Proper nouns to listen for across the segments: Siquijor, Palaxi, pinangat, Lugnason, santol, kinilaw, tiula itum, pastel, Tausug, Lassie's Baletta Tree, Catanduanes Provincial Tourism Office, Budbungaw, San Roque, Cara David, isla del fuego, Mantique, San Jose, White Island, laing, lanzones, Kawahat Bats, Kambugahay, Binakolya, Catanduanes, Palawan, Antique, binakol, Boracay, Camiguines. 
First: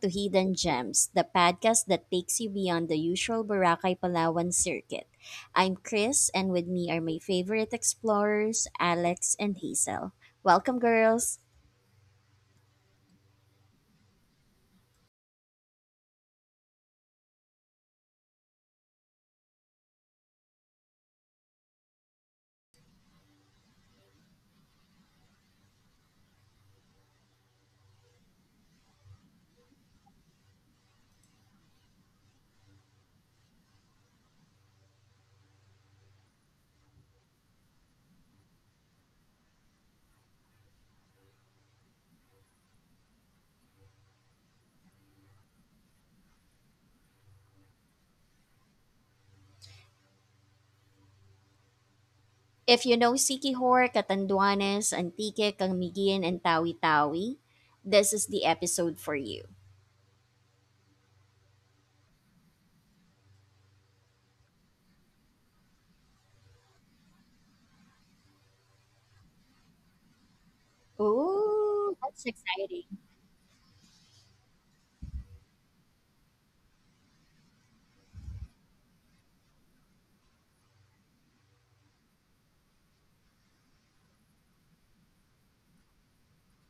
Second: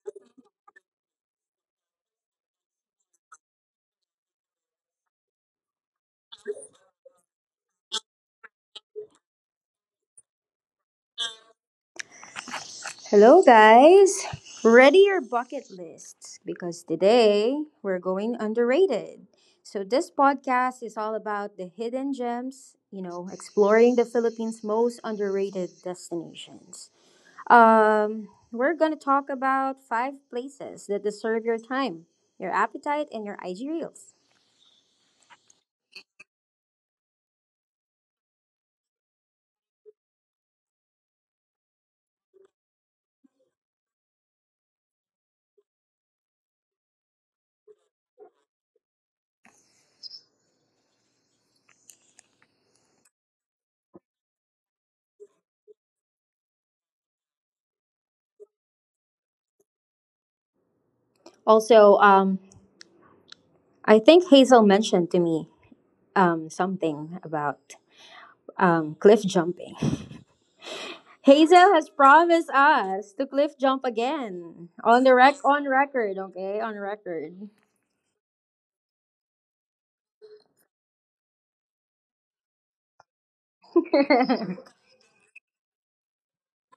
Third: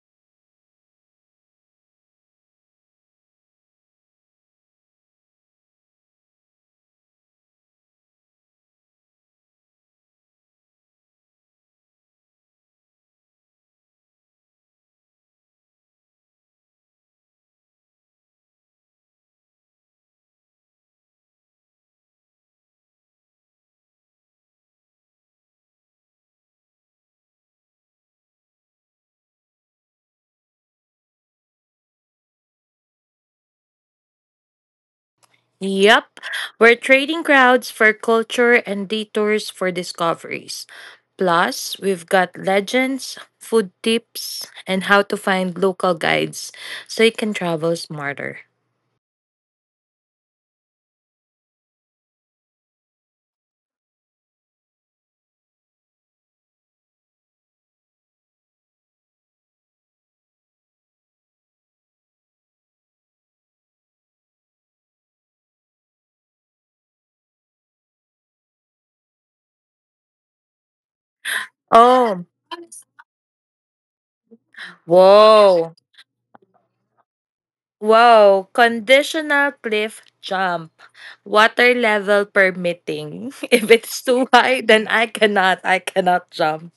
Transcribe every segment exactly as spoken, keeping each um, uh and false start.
to Hidden Gems, the podcast that takes you beyond the usual Boracay Palawan circuit. I'm Chris, and with me are my favorite explorers, Alex and Hazel. Welcome, girls. Hello, guys. Ready your bucket lists because today we're going underrated. So, this podcast is all about the hidden gems, you know, exploring the Philippines' most underrated destinations. Um, we're going to talk about five places that deserve your time, your appetite, and your I G reels. Yep, we're trading crowds for culture and detours for discoveries. Plus, we've got legends, food tips, and how to find local guides so you can travel smarter. If you know Siquijor, Catanduanes, Antique, Canguigin, and Tawi-Tawi, this is the episode for you. Also, um, I think Hazel mentioned to me um, something about um, cliff jumping. Hazel has Ooh, Oh, that's promised exciting. us to cliff jump again on the rec on whoa. record, okay, on record. Whoa, conditional cliff jump, water level permitting. If it's too high, then I cannot, I cannot jump.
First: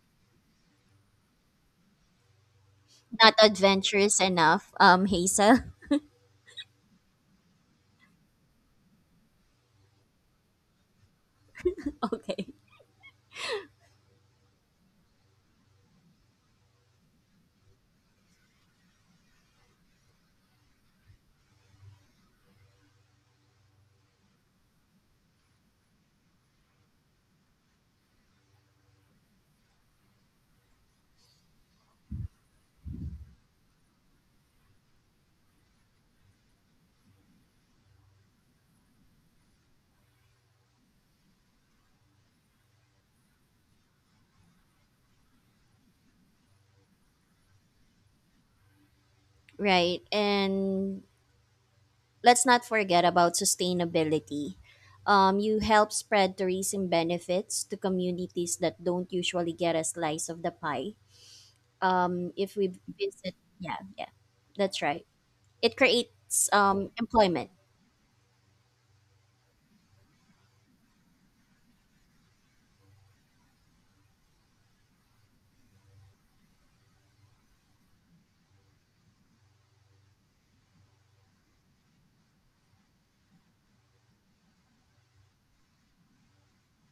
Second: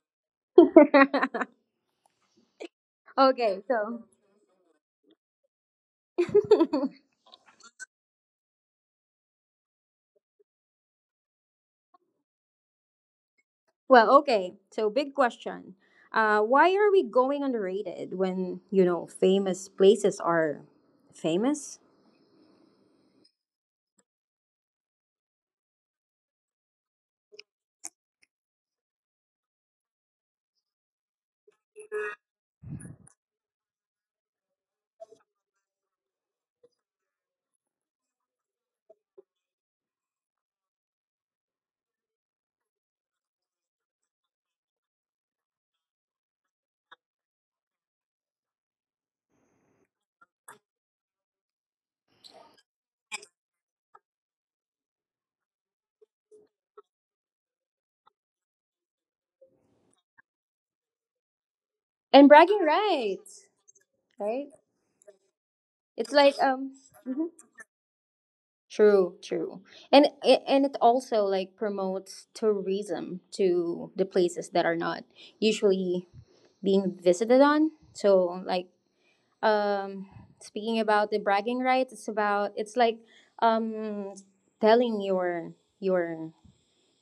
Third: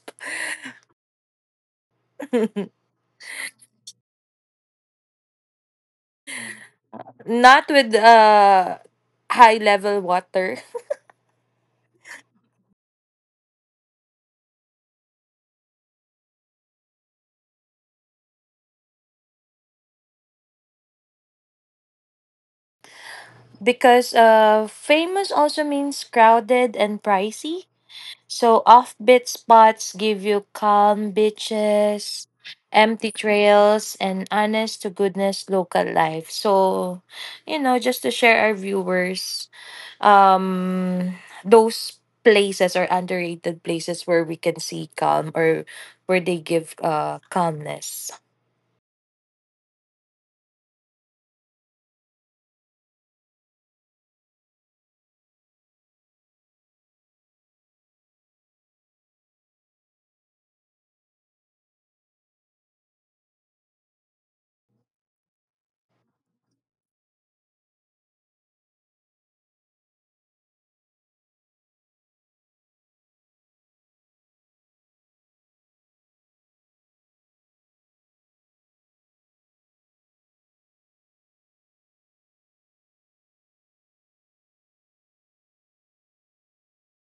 Not okay, so adventurous enough, um, Hazel. Not with uh high level water. Okay. well, okay, so big question. Uh, why are we going underrated when you know famous places are famous Because uh, famous also means crowded and pricey. So offbeat spots give you calm beaches, empty trails, and honest to goodness local life. So, you know, just to share our viewers, um, those places are underrated places where we can see calm or where they give uh calmness. Right. And let's not forget about sustainability. Um, you help spread tourism benefits to communities that don't usually get a slice of the pie. and Um, bragging If we visit, rights, yeah, yeah, right? that's right. It It's like creates um. Um, mhm. employment, True, true, and it, and it also like promotes tourism to the places that are not usually being visited on. So like um speaking about the bragging rights, it's about it's like um telling your your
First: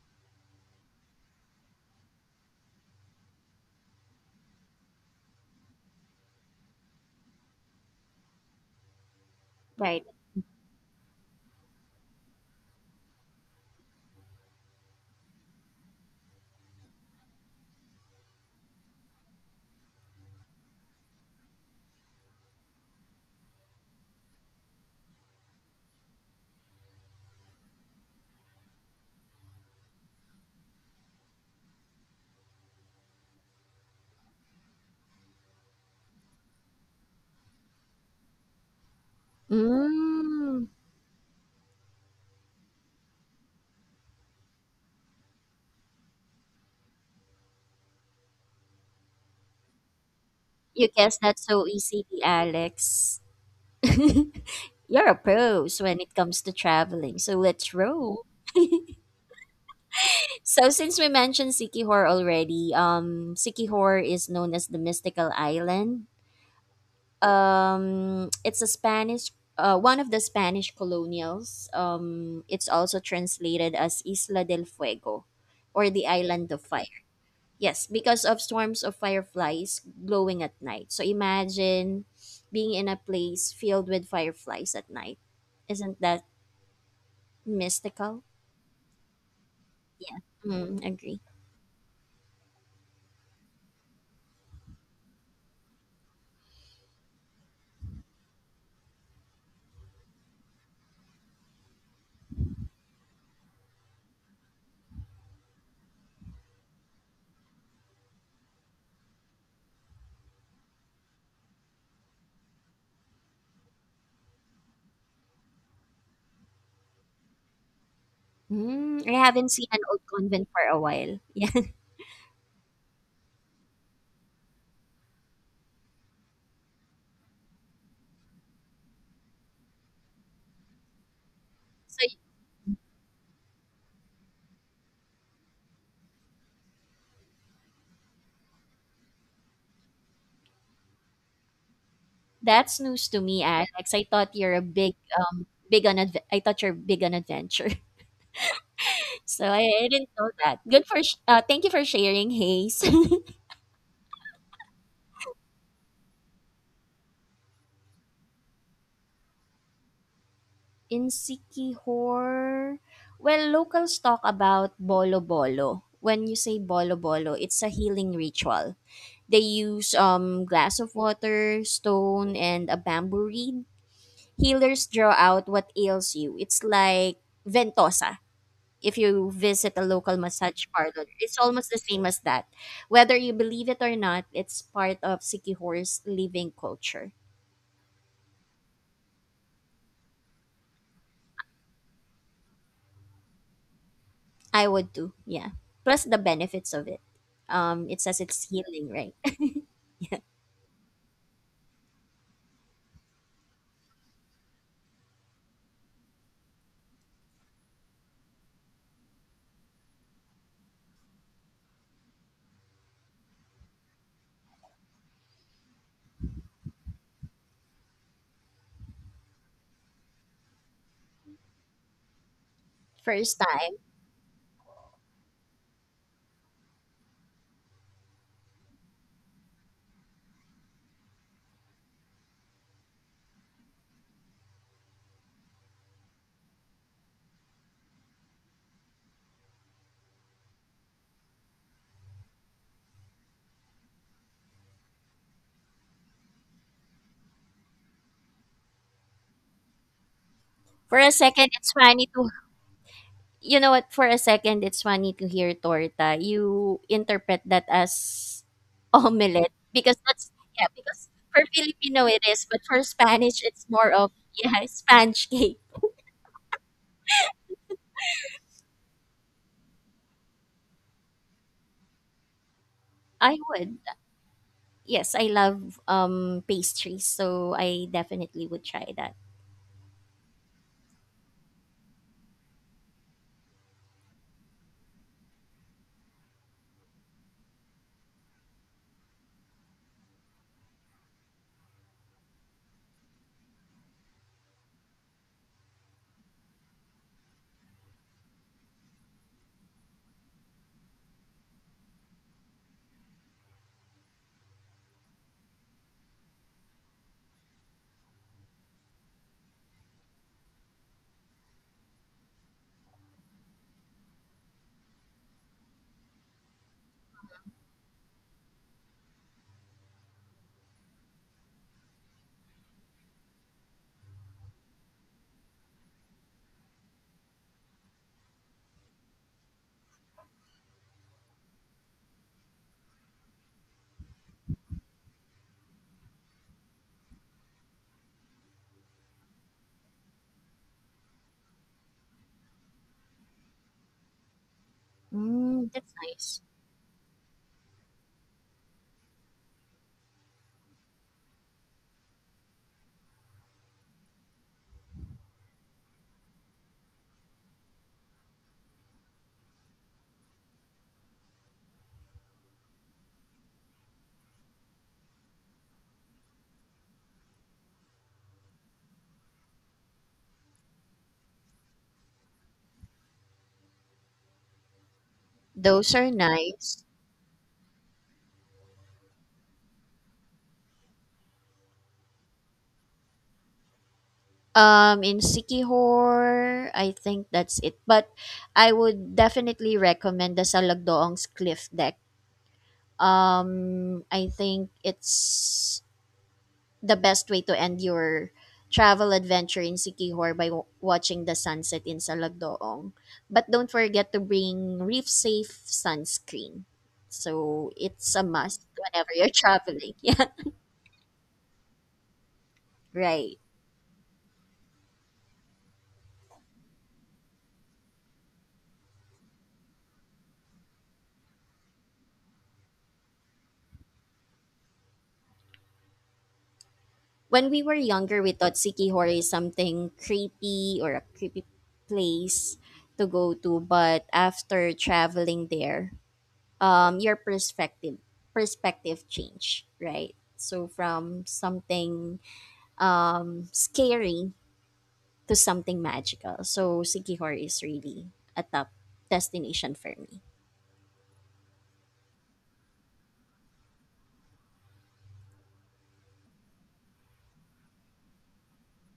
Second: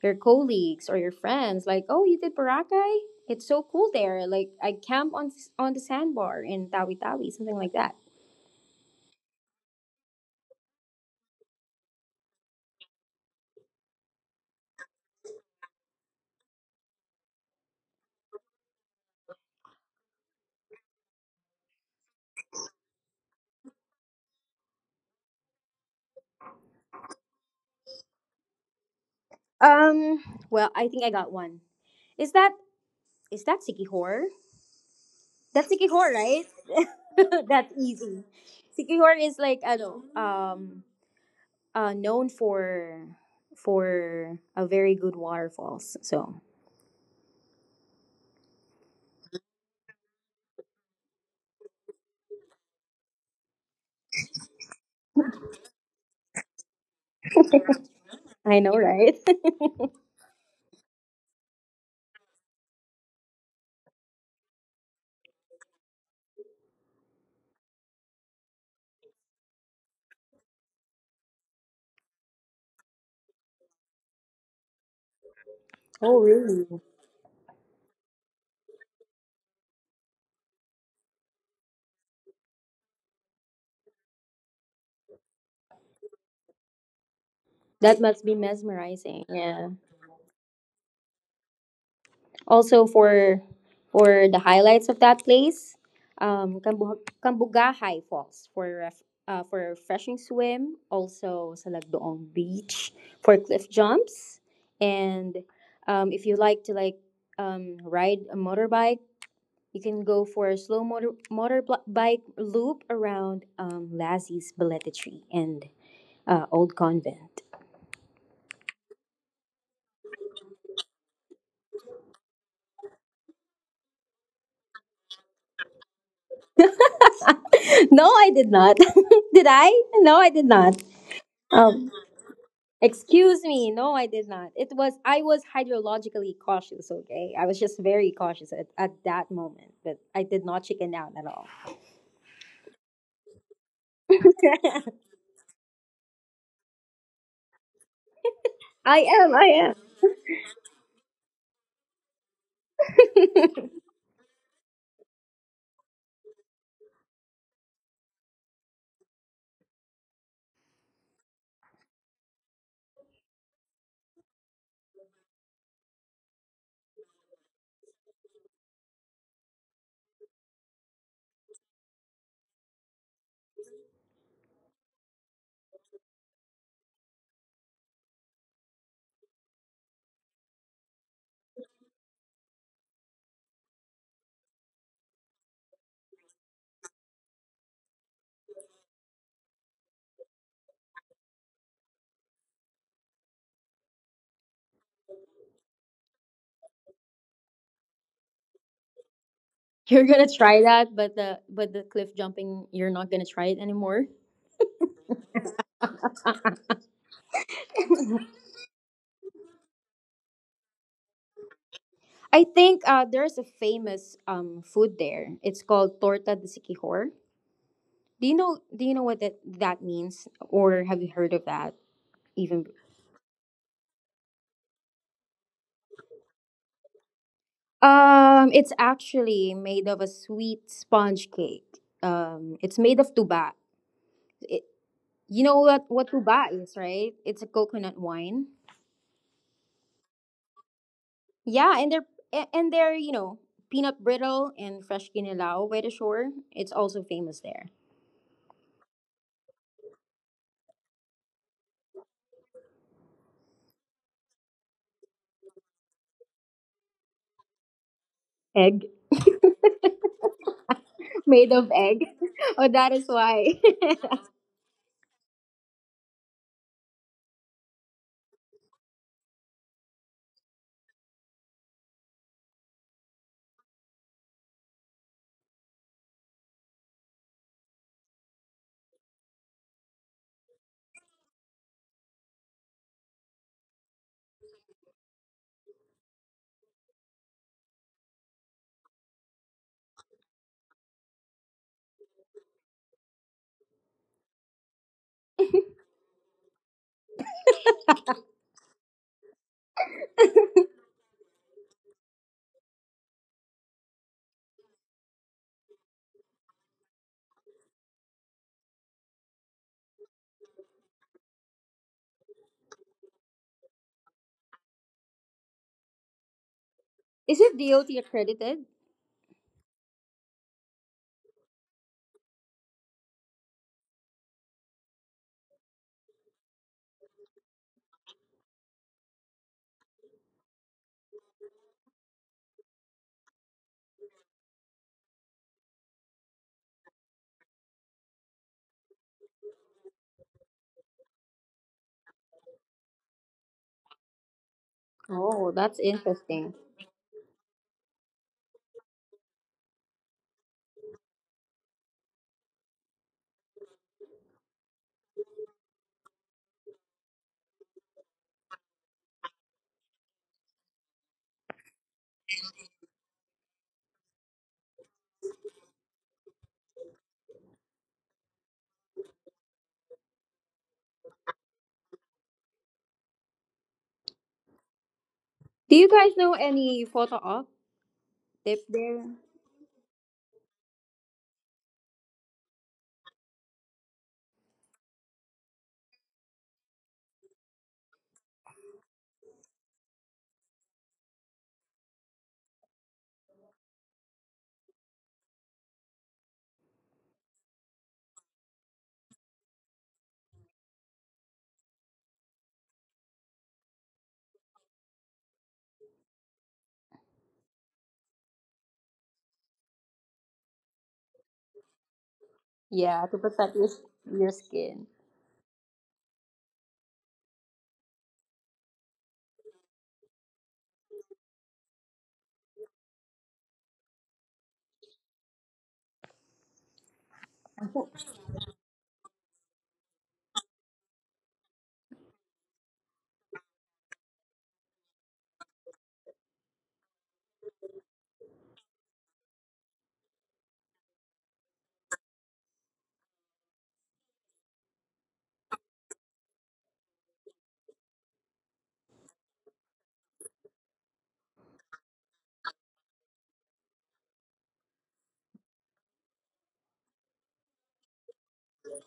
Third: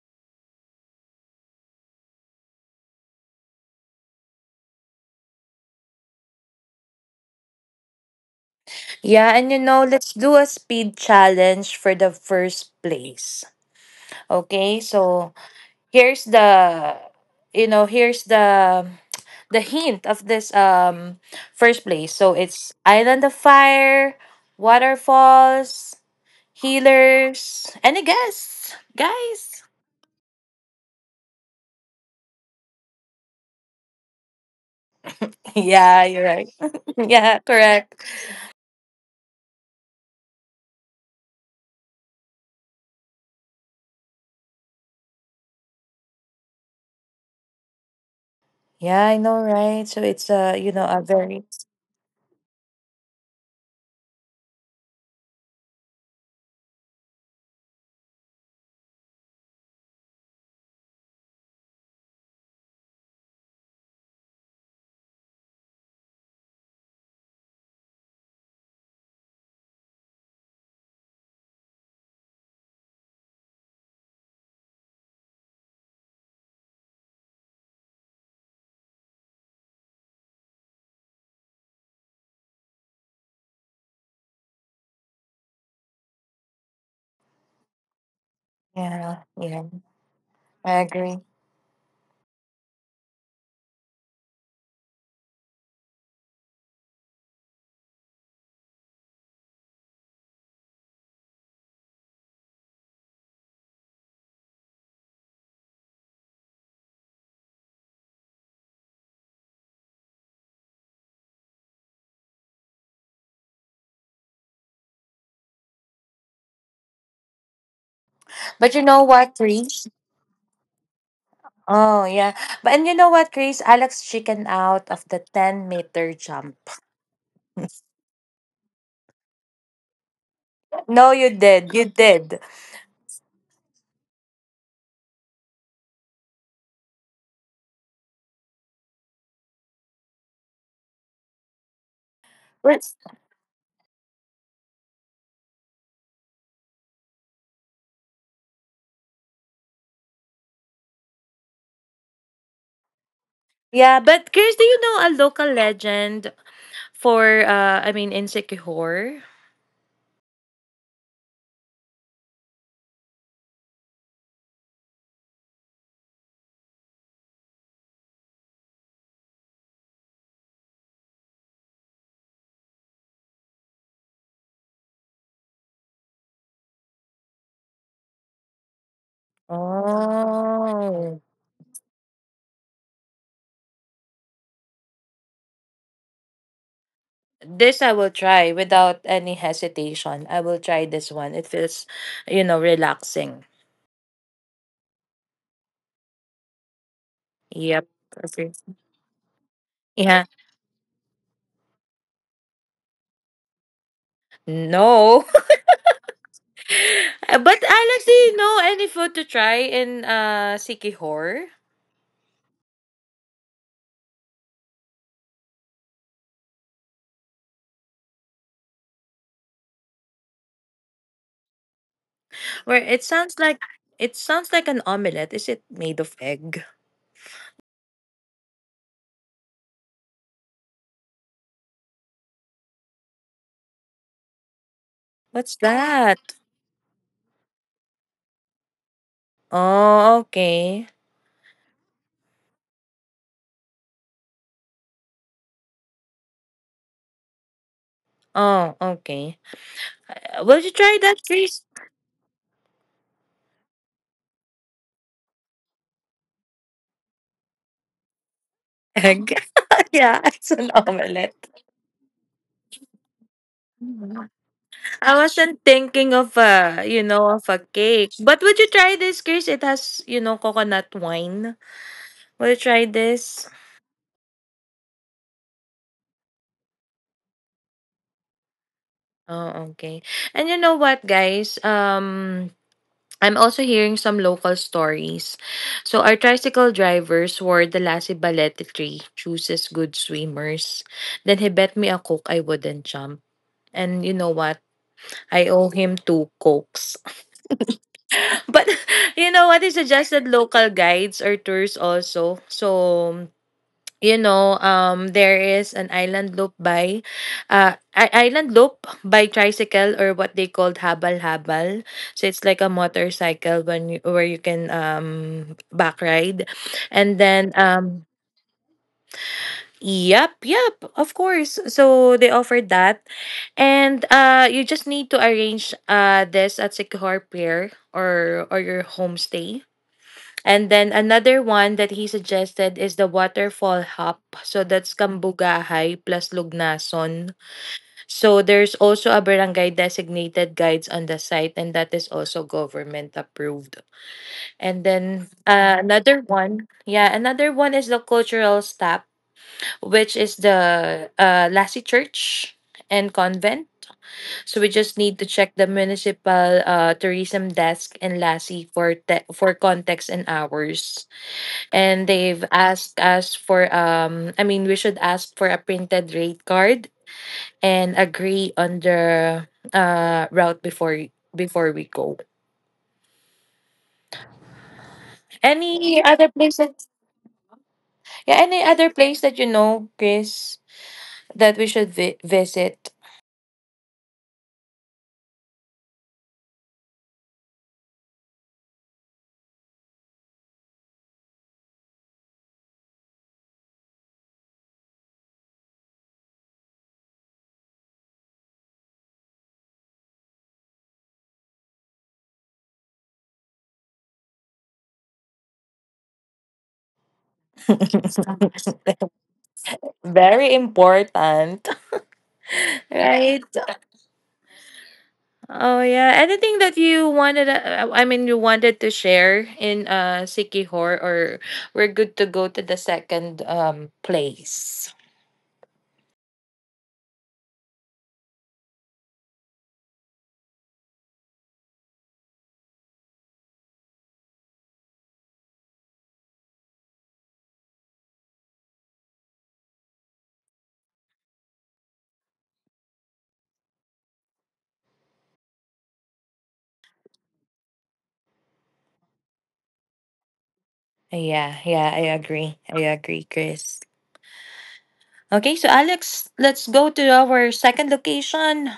your colleagues or your friends like, "Oh, you did Boracay? It's so cool there. Like I camp on on the sandbar in Tawi Tawi, something like that." Yeah, and you know, right? let's do a speed challenge for the first place. Okay, so here's the you know, here's the the hint of this um first place. So it's Island of Fire, Waterfalls, Healers. Any guess, guys? Um well, I think I got one. Is that is that Sikihor? That's Sikihor, Yeah, you're right? right. yeah, That's Correct. easy. Sikihor is like I do ano, um Mm, uh, known for for a very good waterfalls. So Yeah, I know, right? So it's uh, you you know, a guess that's very. so easy, Alex. You're a pros when it comes to traveling, so let's roll. I know, right? So since we mentioned Sikihor already, um, Sikihor is known as the mystical island. Um it's a spanish uh, one of the spanish colonials um It's also translated as Isla del Fuego, or the Oh, island of really? fire. Yes, because of swarms of fireflies glowing at night. So imagine being in a place filled with fireflies at night. Isn't that That mystical? must be mesmerizing. Yeah, Yeah. yeah, Mm, I agree. agree. Also for for the highlights of that place, um, Kambu- Kambugahay Falls for ref- uh, for a refreshing swim. Also Salagdoong Beach for cliff jumps, and um, if you like to like um, ride a motorbike. You can go for a slow motor motorbike loop around um, Lassie's Baletta Tree and uh, Old Convent. But you Mm, I know what, haven't seen an old Chris? convent for a while. Yeah, Oh yeah, but and you know what, Chris? Alex chicken out of the ten meter No, jump. I did not. Did I? No, I did not. No, you did. Um, You so did. Excuse me. No, I did not. It was I was hydrologically cautious. Okay, I was just very cautious at, at that moment, but I did not chicken out at all. that's What? news to me, Alex. I thought you're a big um big on adve- I thought you're big on adventure. I am. So I, I I didn't know that. Good for sh- uh thank you for sharing, Hayes. am. Yeah, but Chris, do you know a local legend for uh I mean in Sikihor? In Sikihor, well, locals talk about bolo bolo. When you say bolo bolo, it's a healing ritual. They use um glass of water, stone, and a bamboo reed. Healers draw out what ails you. It's like ventosa. If you visit a local massage parlor, Oh. it's almost the same as that. Whether you believe it or not, it's part of Sikihore's living culture. This I will try without any hesitation. I will try this one. It feels, you know, relaxing. I would do, yeah. Plus the benefits of it. Um, Yep. It says it's Okay. healing, right? You're gonna Yeah. try that, but the but the cliff jumping, you're not gonna try it anymore. No. Uh, but Alex, do you know any food to try in uh Sikihor? I think uh, there's a famous um food there. It's called torta de siquijor. Do you know Do you know what that that means, or have you heard of that even? Where it First sounds like time. it sounds like an omelette. Is it made of egg? Um, it's actually made of a sweet sponge cake. Um, it's made of tuba. It, you know What's what what that? tuba is, right? It's a coconut wine. Oh, okay. Yeah, and they're a- and they're you know peanut brittle and fresh kinilaw by the shore. It's also famous there. Oh, okay. Uh, Will you For try a that second, fish it's funny to You know what? For a second, it's funny to hear torta. You interpret that as Egg egg? omelette because that's Yeah, it's yeah. an Because for made omelette. of egg. Filipino it is, but Oh, for that is Spanish why. it's more of, Mhm. yeah, I Spanish cake. wasn't thinking of a, you know, of a, cake. But would you try this, Chris? It has, you know, coconut wine. Will you try I this? would. Yes, I love um pastries, so I definitely would try that. Oh, okay. And you know what, guys? Um, I'm also hearing some local stories. So our tricycle driver swore the Lassie Balete tree chooses good swimmers. Then he bet me a coke I wouldn't jump. And you know what? I owe him two cokes. But you know what? He suggested local guides or tours also. So you know, um, there is an island loop by, uh, i- island loop by tricycle or what they called habal habal. So it's like a motorcycle when you, where you can um back ride, and Is it then D O T um accredited? Yep, yep, of course. So they offered that. And uh you just need to arrange uh this at Sikihor Pier or or your homestay. And then another one that he suggested is the waterfall hop. So that's Kambugahay plus Lugnason. So there's also a barangay designated guides on the site, and that is also government approved. And then Oh, Mm, that's that's uh, another nice. interesting. one, yeah, another one is the cultural stop, which is the uh, Lassie Church and Convent. So we just need to check the municipal uh, tourism desk in Lassie for te- for context and hours. And they've asked us for, um I mean, we should ask for a printed rate card and agree on the uh route before before we go. Do you Those are guys Any know other place nice. any that photo op yeah, tip any other there? place that, you know, Chris, that we should vi- visit? Um, in Sikihor, I think that's it. But I would definitely recommend the Salagdoong's Cliff Deck. Um, I think it's the best way to end your travel adventure in Sikihor by w- watching the sunset in Salagdoong. But don't forget to bring reef safe sunscreen. So it's a must whenever you're traveling. Yeah, Very important, Yeah, to right. right? protect your, your skin. Oh, yeah. Anything that you wanted uh, I mean you wanted to share in uh Sikihor, or we're good to go to the second um place. When we were younger, we thought Sikihor is something creepy, or a creepy place to go to. But after traveling there, um, your perspective perspective change, right? So from something um, scary to something magical. So Sikihor is really a top destination for me. Yeah, yeah, I agree. I agree, Chris. Okay, so Alex, let's go to our second location.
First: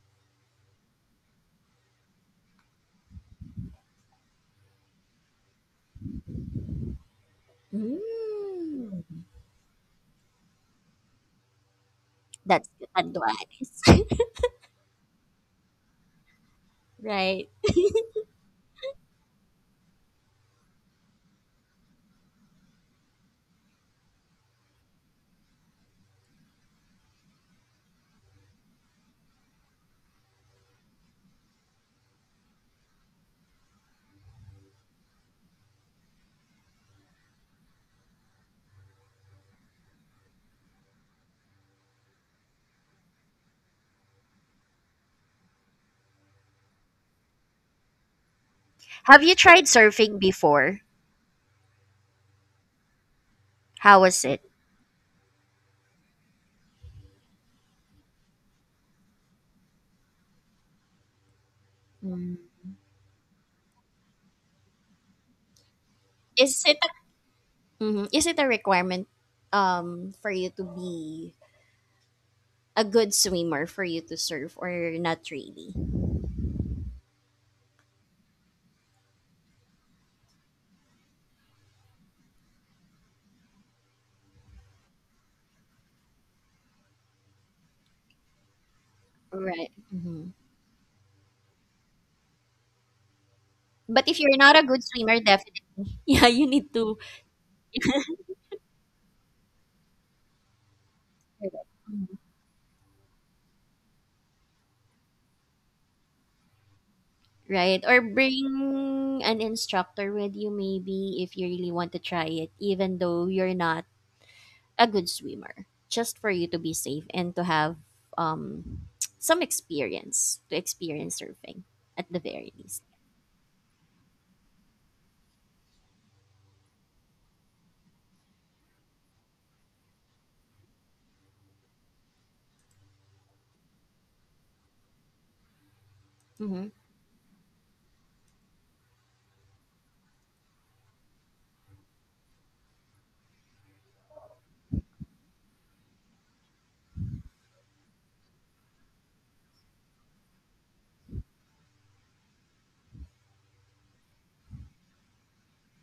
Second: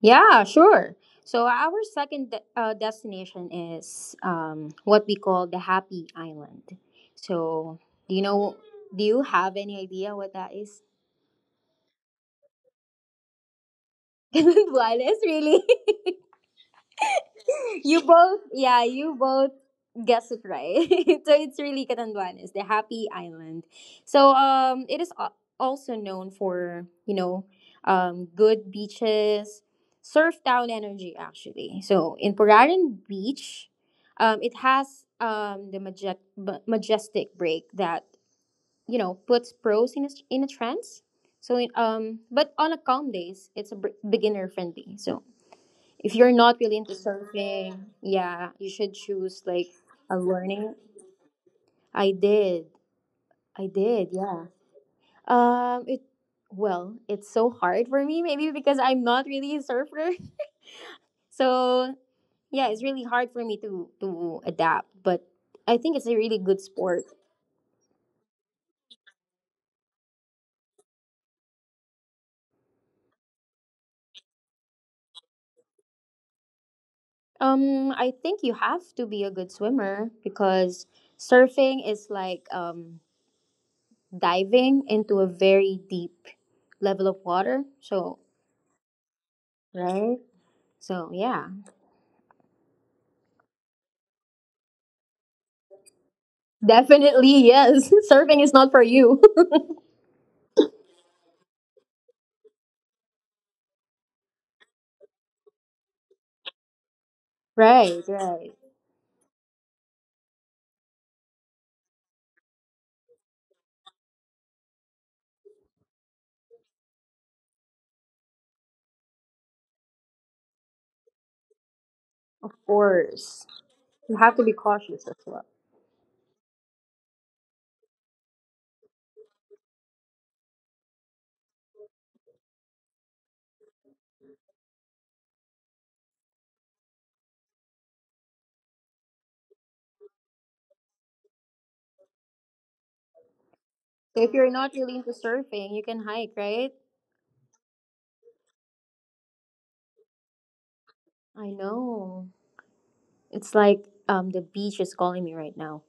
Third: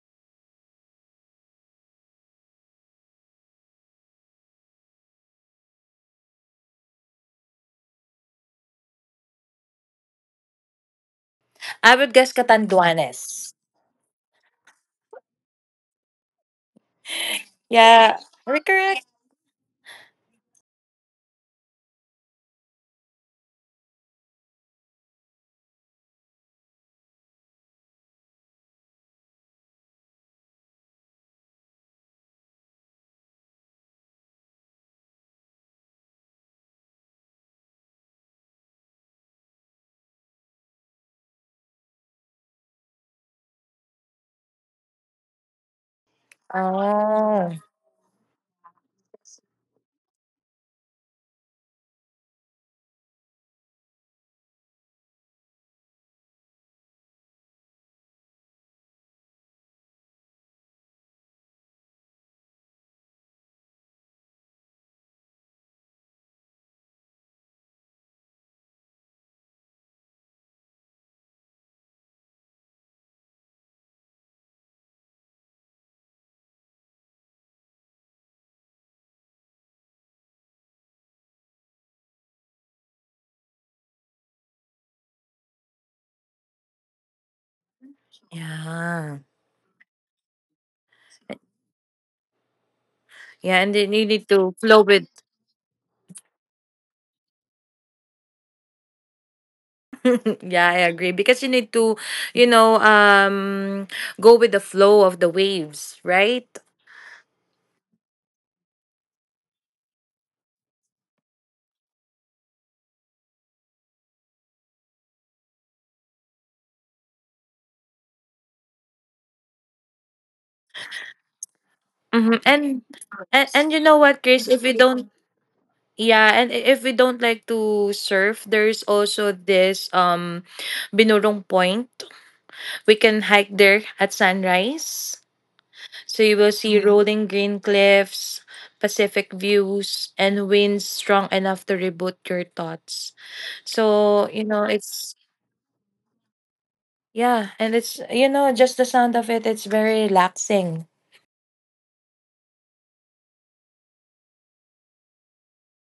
Yeah, sure. So our second de- uh, destination is um, what we call the Happy Island. So do you know? Do you Mm. have any idea what that is? I would guess That's the Catanduanes. Tanduanes. Wireless, really? Right. you Yeah, both, are we yeah, correct? you both guessed it right. So it's really Catanduanes, the Happy Island. So um, it is al- also known for you know um, good beaches, surf town energy actually. So in Puraran Beach, um, it has um, the majet- ma- majestic break that you know puts pros in a, in a trance. So in, um, but on a calm days, it's a br- beginner friendly. So if you're not really into Oh, surfing, yeah, you should choose like Have you tried a surfing learning. before? I did. I did, How was yeah. it? Um it Well, it's so hard for me maybe because I'm not really a surfer. So, Mm. yeah, it's really hard for me to to adapt, but I think it's a really good Is it a, sport. mhm, is it a requirement um for you to be a good swimmer for you to surf, or not really? Um I think you have to be a good swimmer because surfing is like um diving into a very deep level of water. So, yeah. Right. right? Mhm. So yeah, Yeah, and then you But if need you're to not a flow good with. swimmer, definitely, yeah, you need to. definitely yes. Surfing is not for you. Yeah, I agree, because you need to, you know, um go with the flow of the waves, right? Right? Right, Or right. bring an instructor with you, maybe, if you really want to try it, even though you're not a good swimmer, just for you to be safe and to have um, some experience to experience surfing at the Mm-hmm. Of very And, least. course, and and you know you what, have to be Chris, if we cautious don't as well. yeah, and i- if we don't like to surf, there's also this um Binurong Point. We can hike there at sunrise. So you will Mm-hmm. see Mhm. rolling green cliffs, Pacific views, and winds strong enough to reboot your thoughts. So So, if you're you know, not really into it's surfing, you can hike, right? Yeah, and it's you know, just the sound of it. It's very relaxing. I know. It's like um the beach is calling me right now.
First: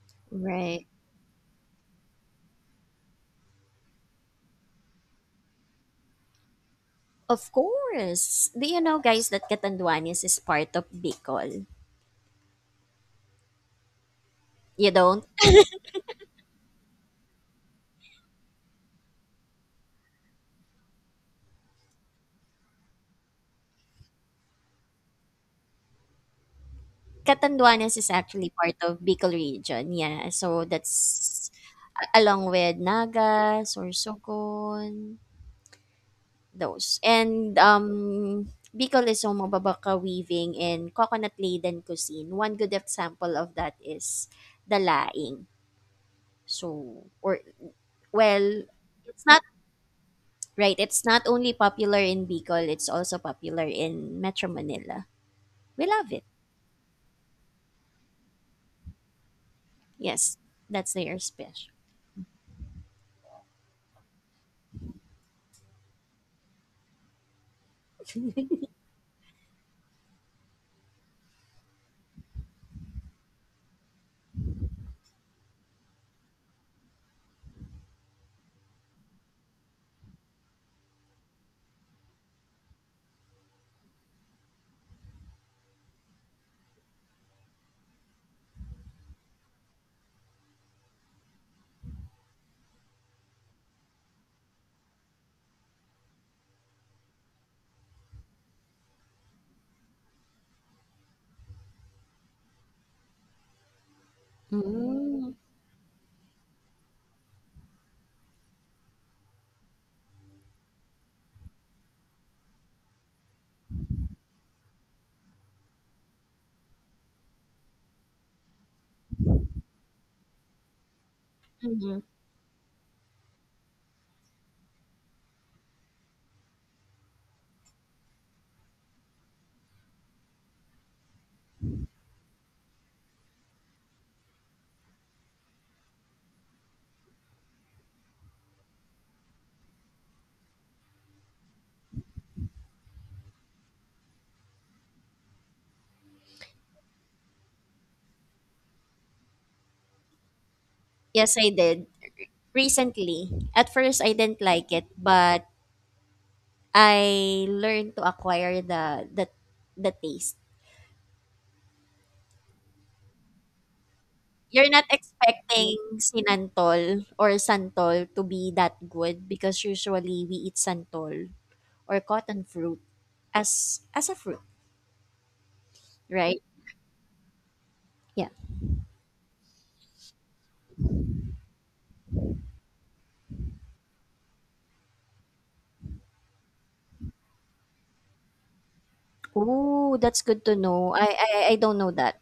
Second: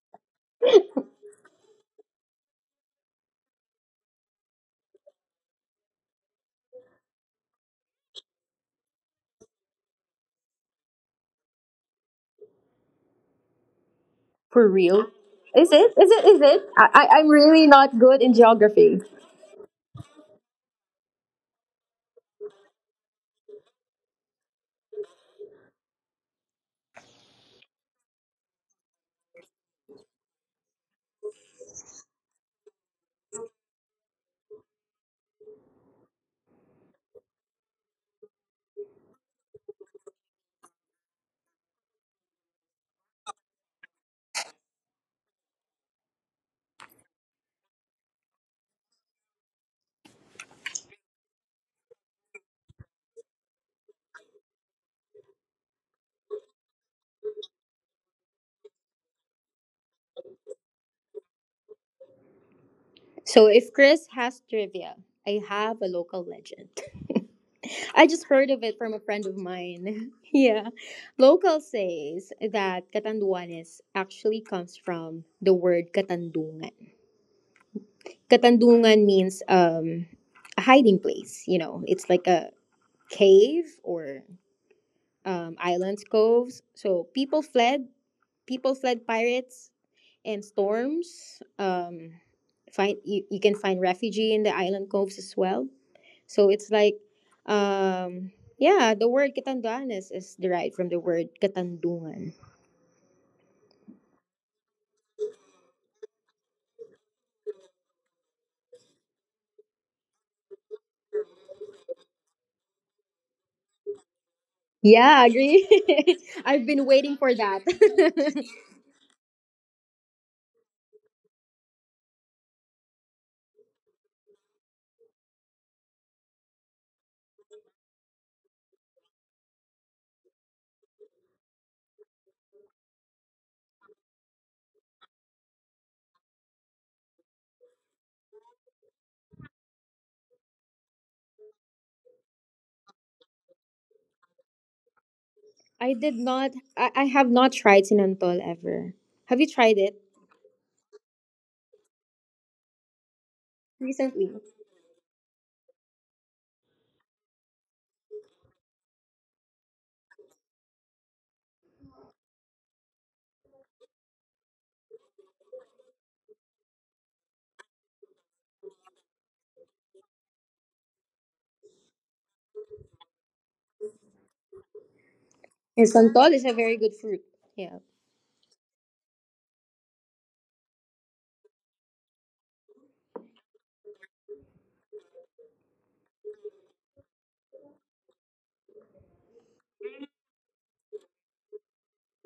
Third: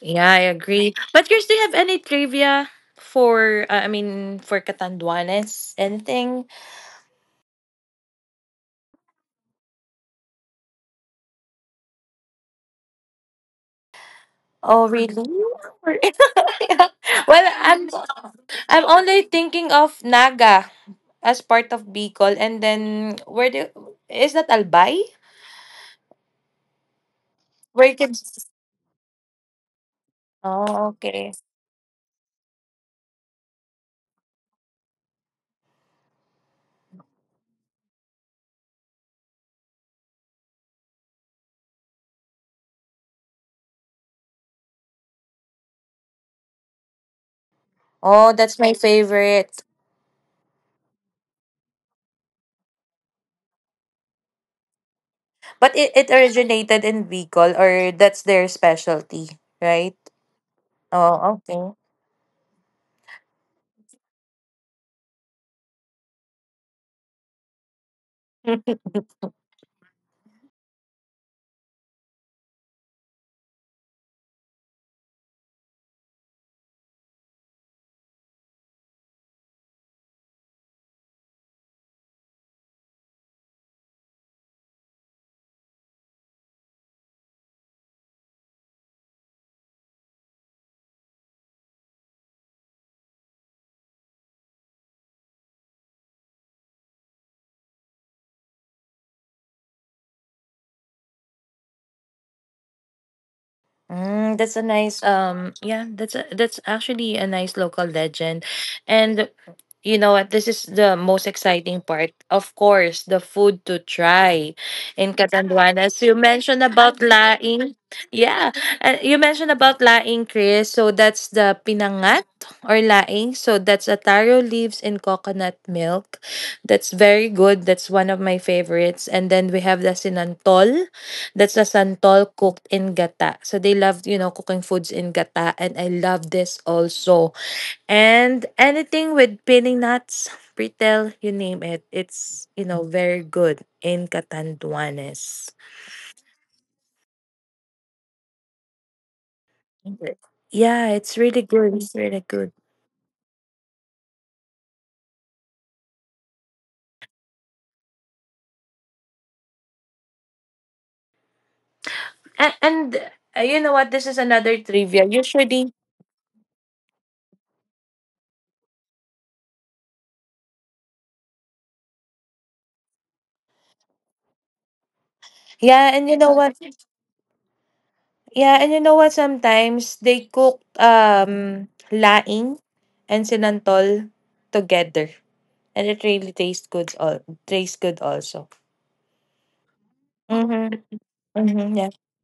Yeah, I Right. agree. But Chris, do you have any trivia for, uh, I mean, for Catanduanes? Anything? Of course. Do you know, guys, that Catanduanes is part of Bicol? For Oh, You real? don't? really? Is it? Or- Is it? Is it? Yeah. I, I I'm Well, really I'm not good in I'm geography. only thinking of Naga as part of Bicol, and then where do is that Albay? Where you Catanduanes can? is actually part of Bicol region. Yeah. So Oh, okay. that's a- along with Naga, Sorsogon, those. And, um, Bicol is home of Babaka weaving and coconut-laden cuisine. One good example of that is the laing. So, or Oh, that's well, my it's not favorite. right. It's not only popular in Bicol; it's also popular in Metro Manila. But it, We it love it. originated in Bicol, or that's their specialty, right? Yes, that's their Oh, okay. special. So if Chris has trivia, I have a local legend. I just heard of it from a friend of mine. Yeah. Local says that Katanduanes actually comes from the word Katandungan. Katandungan means um, a hiding place, you know, it's like a cave or um, islands, coves. So people fled, people fled pirates and storms. Um, find you, you can find refugee in the island coves as well. So it's like, um, yeah, the word Katanduanes is derived from the word Katandungan. Mm, that's a nice, Mm, um yeah, that's a that's actually a nice local legend. And you know what? This is the most exciting part. Of course, the food to try in Yeah, agree. Catanduan. As you mentioned I've been about waiting for that. laing, yeah, uh, you mentioned about laing, Chris. So that's the mhm. pinangat or laing. So that's a taro leaves in coconut milk. That's very good. That's one of my favorites. And then we have the sinantol. That's a santol cooked in gata. So they love, you know, cooking foods in gata. And I love this also, and anything with pining nuts, retail, you name it, it's, you know, very good in Catanduanes. I did not, I, I have not tried sinantol ever. Have you tried it Re- Yeah, it's Yes, really I good. did. It's really good. Recently. At first, I recently? didn't like it, but I learned to acquire the the the taste. And, and uh, you know what? This is another You're not trivia. Usually, expecting sinantol or santol to be that good because usually we eat santol or cotton fruit as as a fruit, And yeah, and you santol know is right? a what? very good fruit. Yeah. Yeah. Yeah, and you know what? Sometimes they cook um laing and sinantol together, and it really tastes good. All tastes good also. Ooh, that's good to Mm-hmm. know. I I, I Mm-hmm. don't Yeah, know that.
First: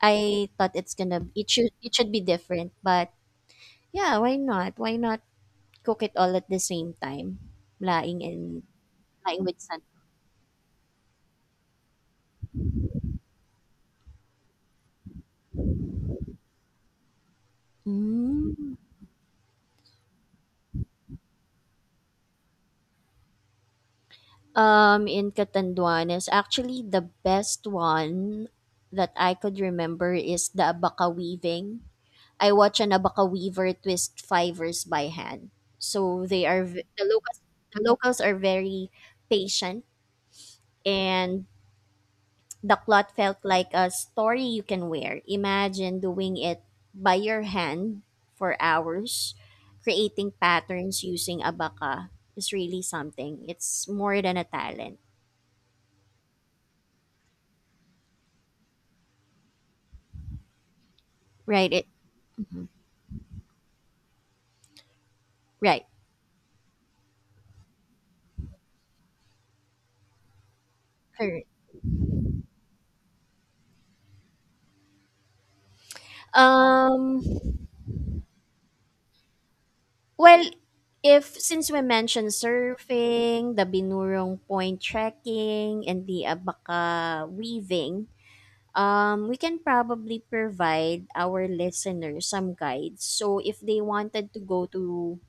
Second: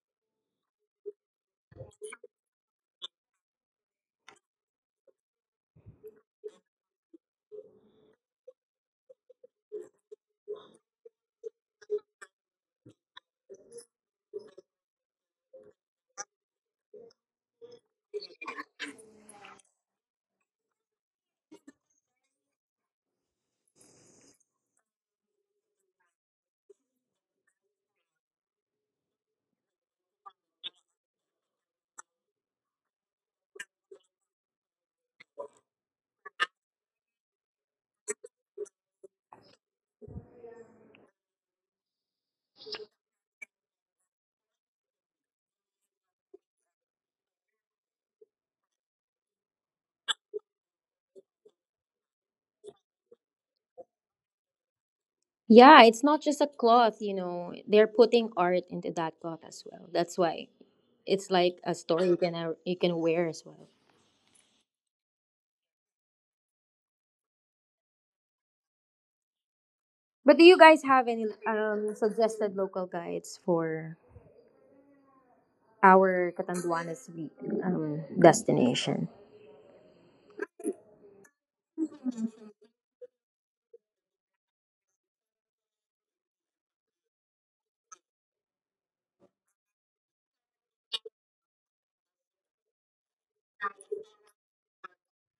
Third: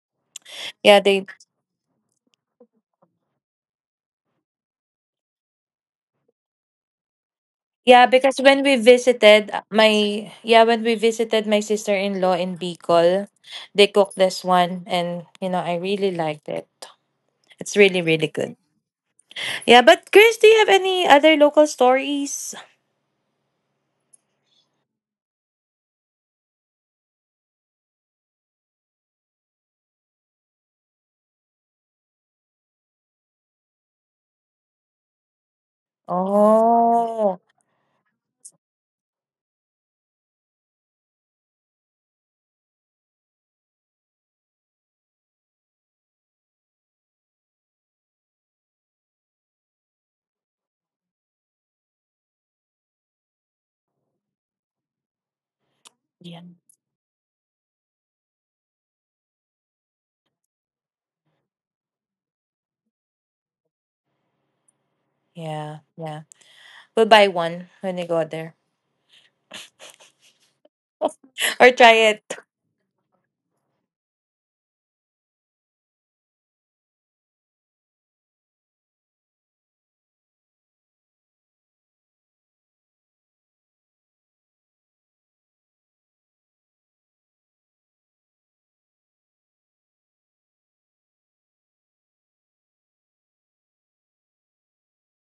I thought it's yeah. gonna They it should it should be different, but yeah, why not? Why not cook it all at the same time? Yeah, Laing because when and we laing visited with uh, santol. my yeah, when we visited my sister-in-law in Bicol, they cooked this one, and you know, I really liked it. It's really really good. Mm. Yeah, but Chris, do you have any other local stories? Um, in Catanduan is actually the best one that I could remember is the abaca weaving. I watch an abaca weaver twist fibers by hand. So they are v- the Oh. locals. The locals are very patient, and the cloth felt like a story you can wear. Imagine doing it by your hand for hours, creating patterns using abaca is really something. It's more than a talent. Yeah, it's not just Yeah. a cloth, you know. They're putting art into that cloth as well. That's why it's like Right. a It. story you can uh, Mhm. you can wear as well. Yeah, Right. yeah. We'll buy one when we go there. But do you guys have any Correct. Or try um, it. suggested local guides for our Catanduanes Um. re- um, destination. Well, if since we mentioned surfing, the Binurong Point trekking, and the Abaca weaving, um, we can probably provide our listeners some guides. So if they wanted to go to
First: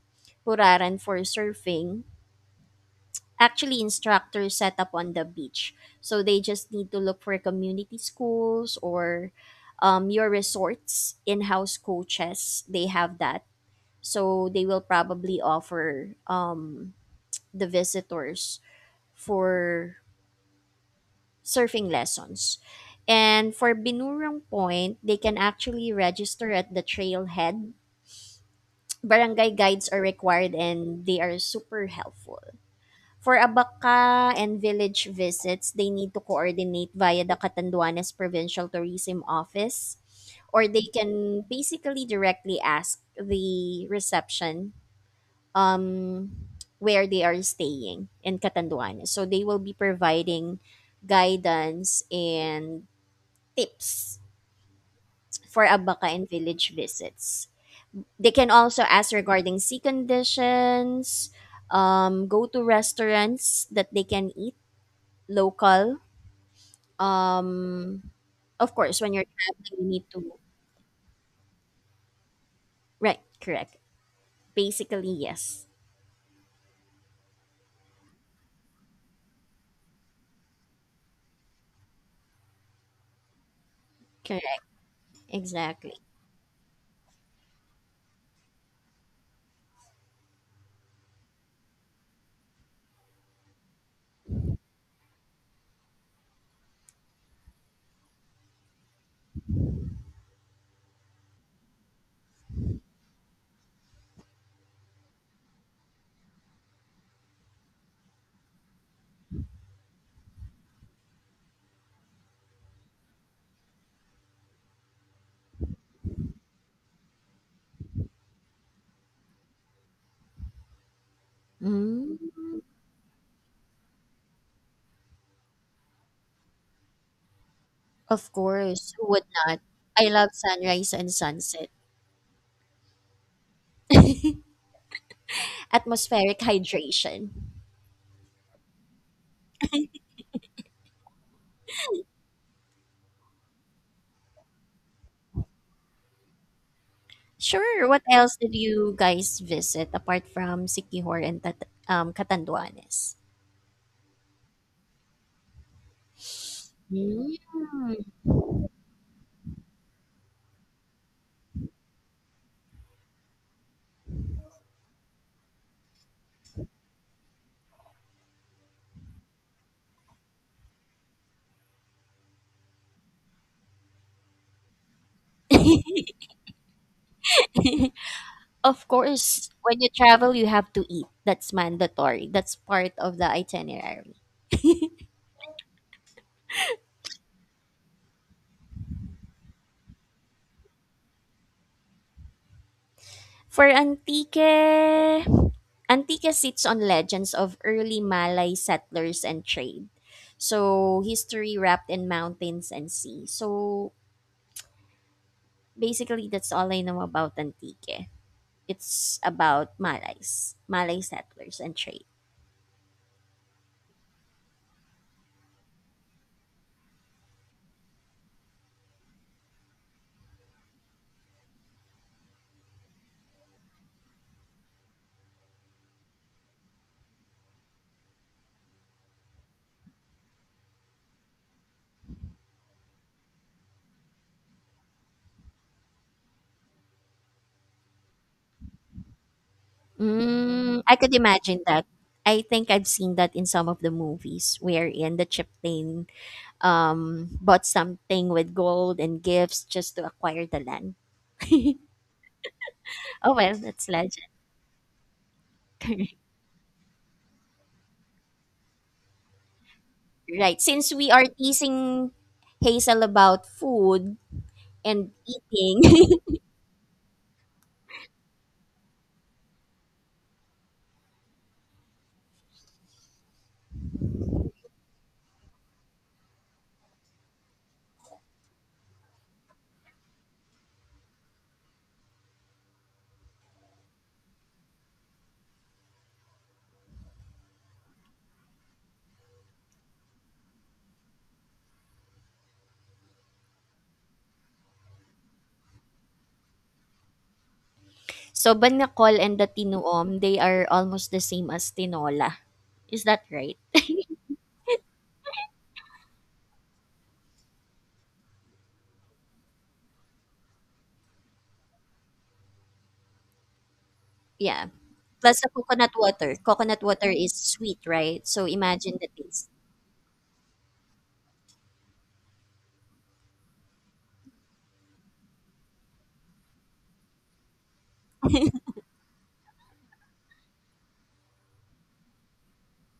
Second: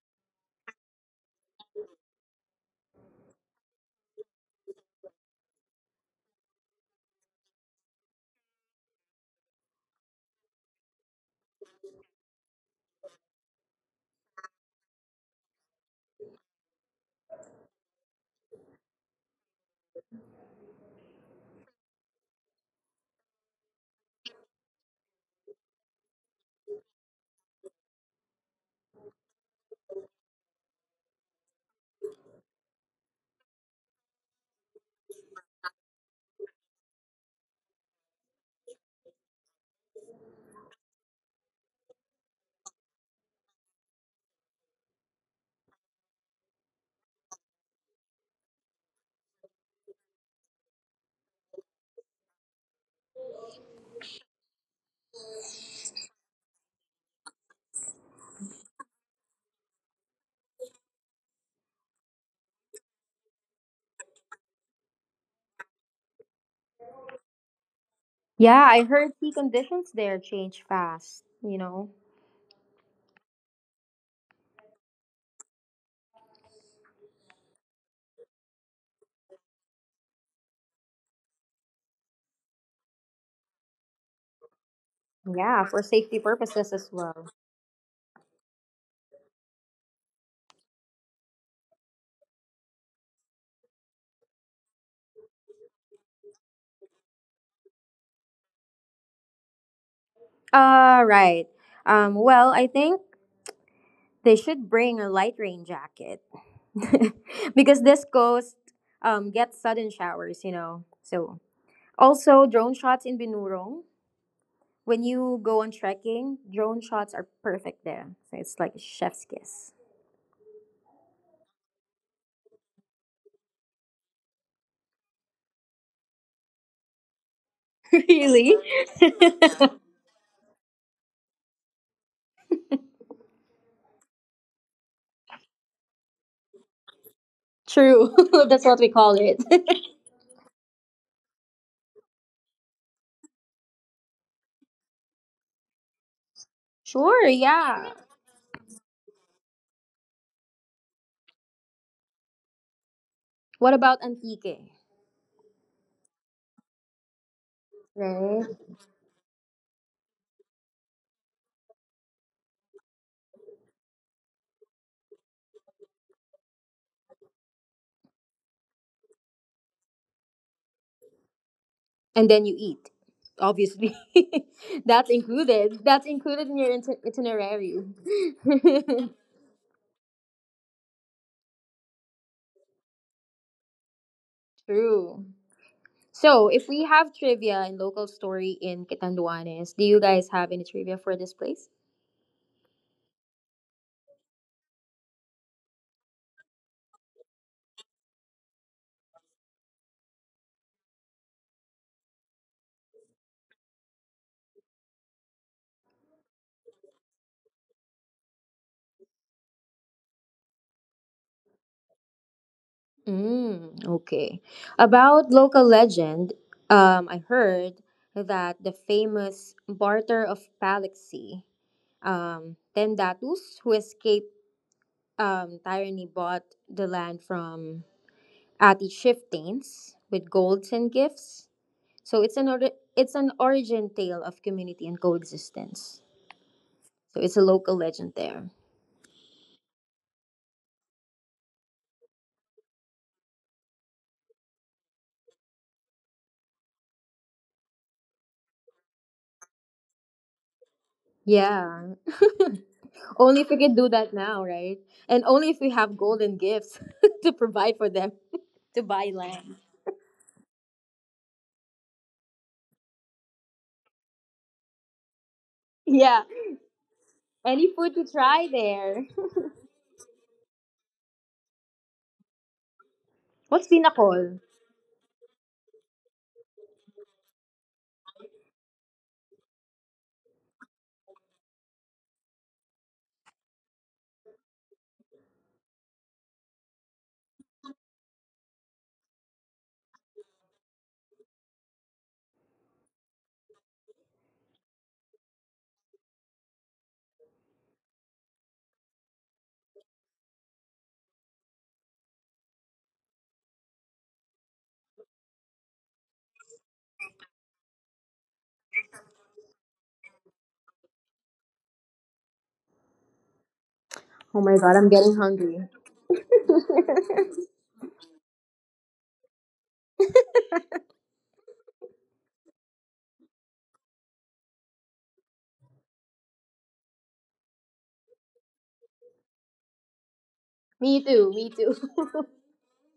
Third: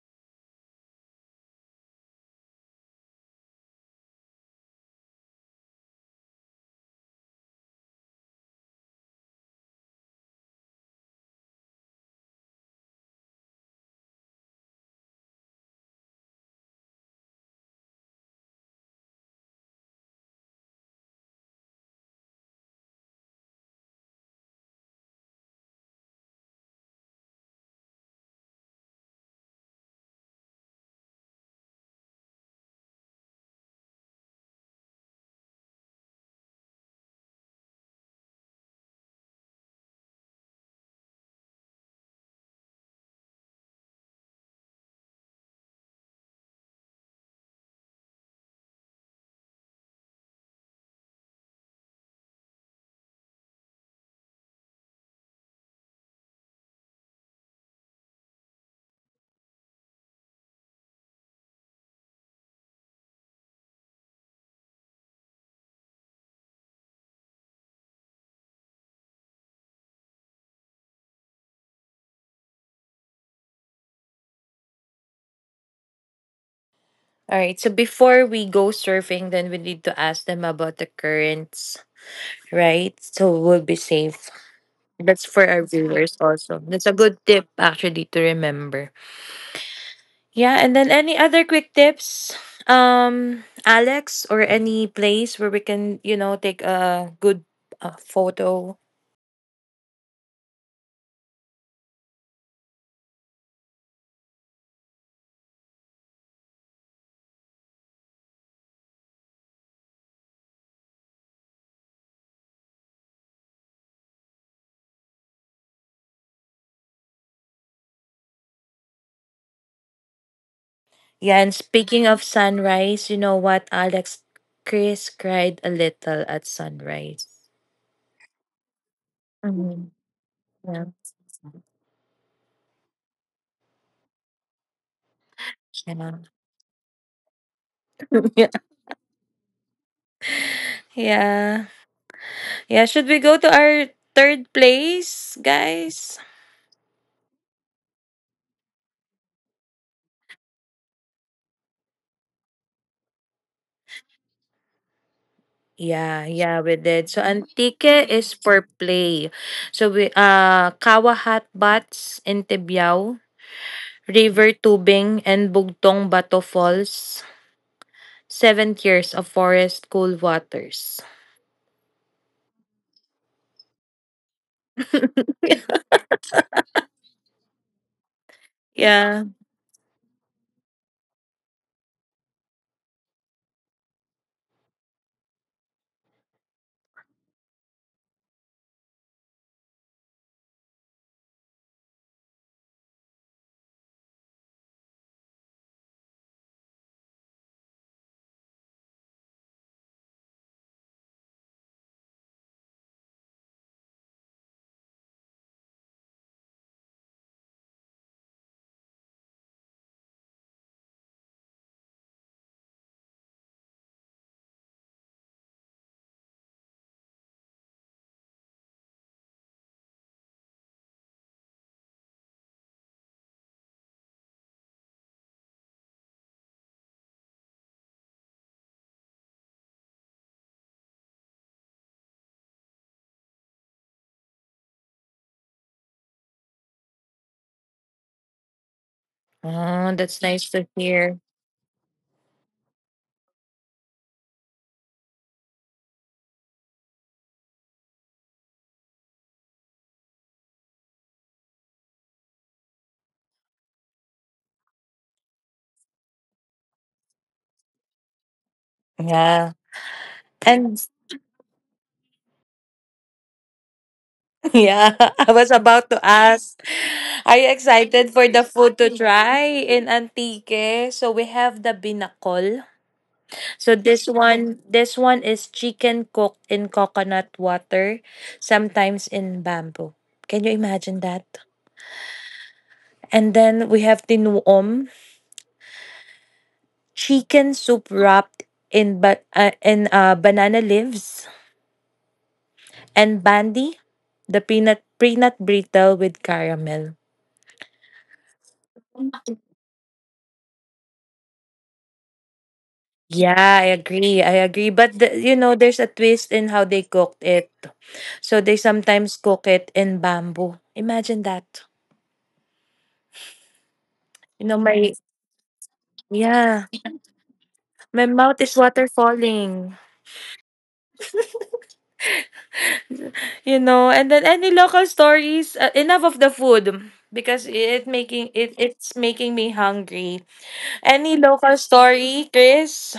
Puraran for surfing, actually instructors set up on the beach. So they just need to look for community schools or um, your resorts, in house coaches. They have that. So they will probably offer um, the visitors for surfing lessons. And for Binurong Point, they can actually register at the trailhead. Barangay guides are required and they are super helpful. For Abaca and village visits, they need to coordinate via the Catanduanes Provincial Tourism Office, or they can basically directly ask the reception um, where they are staying in Catanduanes. So they will be providing guidance and tips for Abaca and village visits. They can also ask regarding sea conditions, um, go to restaurants that they can eat local. Um, Yeah, of I course, when heard you're the traveling, you conditions need there to. change fast, you know. Right, correct. Basically, yes. All right. So before we go surfing, then we need to ask them about the currents, right? So we'll be safe. Correct, That's for our Yeah, for exactly. viewers safety also. purposes That's as a good well. tip actually to remember. Yeah, and then any other quick tips, um, Alex, or any place where we can, you know, take a good, uh, photo. Uh, right. Um, well, I think they should bring a light rain jacket because this coast um, gets sudden showers, you know. So, also drone shots in Binurong. When you go on trekking, drone shots are perfect there. So it's like a chef's kiss. Yeah, and speaking of Mm, sunrise, you know what, Alex, Chris cried a little at sunrise. of Really? course, who would not? Mhm. I love sunrise Yeah. and sunset. Yeah. Atmospheric hydration. True. Yeah. That's what we call it. Yeah. Yeah. Should we go to our third place, guys? Sure, Sure, yeah. what else did you guys visit apart from Sikihor and Tat- um, Catanduanes? What about Antique? Yeah, yeah, we did. So Mm. Antique is Right. for play. So we uh Kawahat Bats in Tibyao, River Tubing and Bugtong Bato Falls, Seven Years of Forest Cool Waters. And then you eat. Obviously. That's included. That's included in your iti- itinerary. Of Yeah. course, when you travel, you have to eat. That's mandatory. That's part of the itinerary. True. So, if we have trivia and local story in Catanduanes, do you guys have any trivia for this place? For Antique, Antique sits on legends of early Malay settlers and trade. So, history wrapped in mountains and sea. So, basically, that's all I know about Antique. It's about Malays, Malay settlers and trade. Mm, okay. About local legend, um, I heard that the famous barter of Palaxi, Um, Tendatus, who escaped um, tyranny, bought the land from Artishiptains with golds and gifts. So it's an ori- it's an origin tale of community and coexistence. So it's a local legend there. Oh, that's nice to Mm, I could hear. imagine that. I think I've seen that in some of the movies wherein the chieftain um, bought something with gold and gifts just to acquire the land. Yeah, Oh only well, if we could that's do that legend. now, right? And only if we have golden gifts to provide for them to buy Yeah. land. Right. And. Since we are teasing Hazel about food Yeah, and I was eating, about to Yeah, ask, are you any food to excited for the try food to there. try in Antique? So we have the binakol. What's So this pinakol? one this one is chicken cooked in coconut water, sometimes in bamboo. Can you imagine that? And then we have tinuom, chicken soup wrapped in ba- uh, in uh, banana leaves, and bandi, the peanut peanut brittle with caramel. so Banacol and the Tinuom, they are almost the same as Tinola. Is that Yeah, right? I agree. I agree. But the, you know, there's a twist in how they cooked it. So they sometimes cook it in bamboo. Imagine that. Oh You know, my Yeah. god, I'm my getting Plus the hungry. coconut water. yeah. Coconut water is sweet, My right? mouth So is water imagine the taste. falling. You know, and then any local stories. Uh, enough of the food because it making it it's making me hungry. Me Any too, me local too. story, Chris?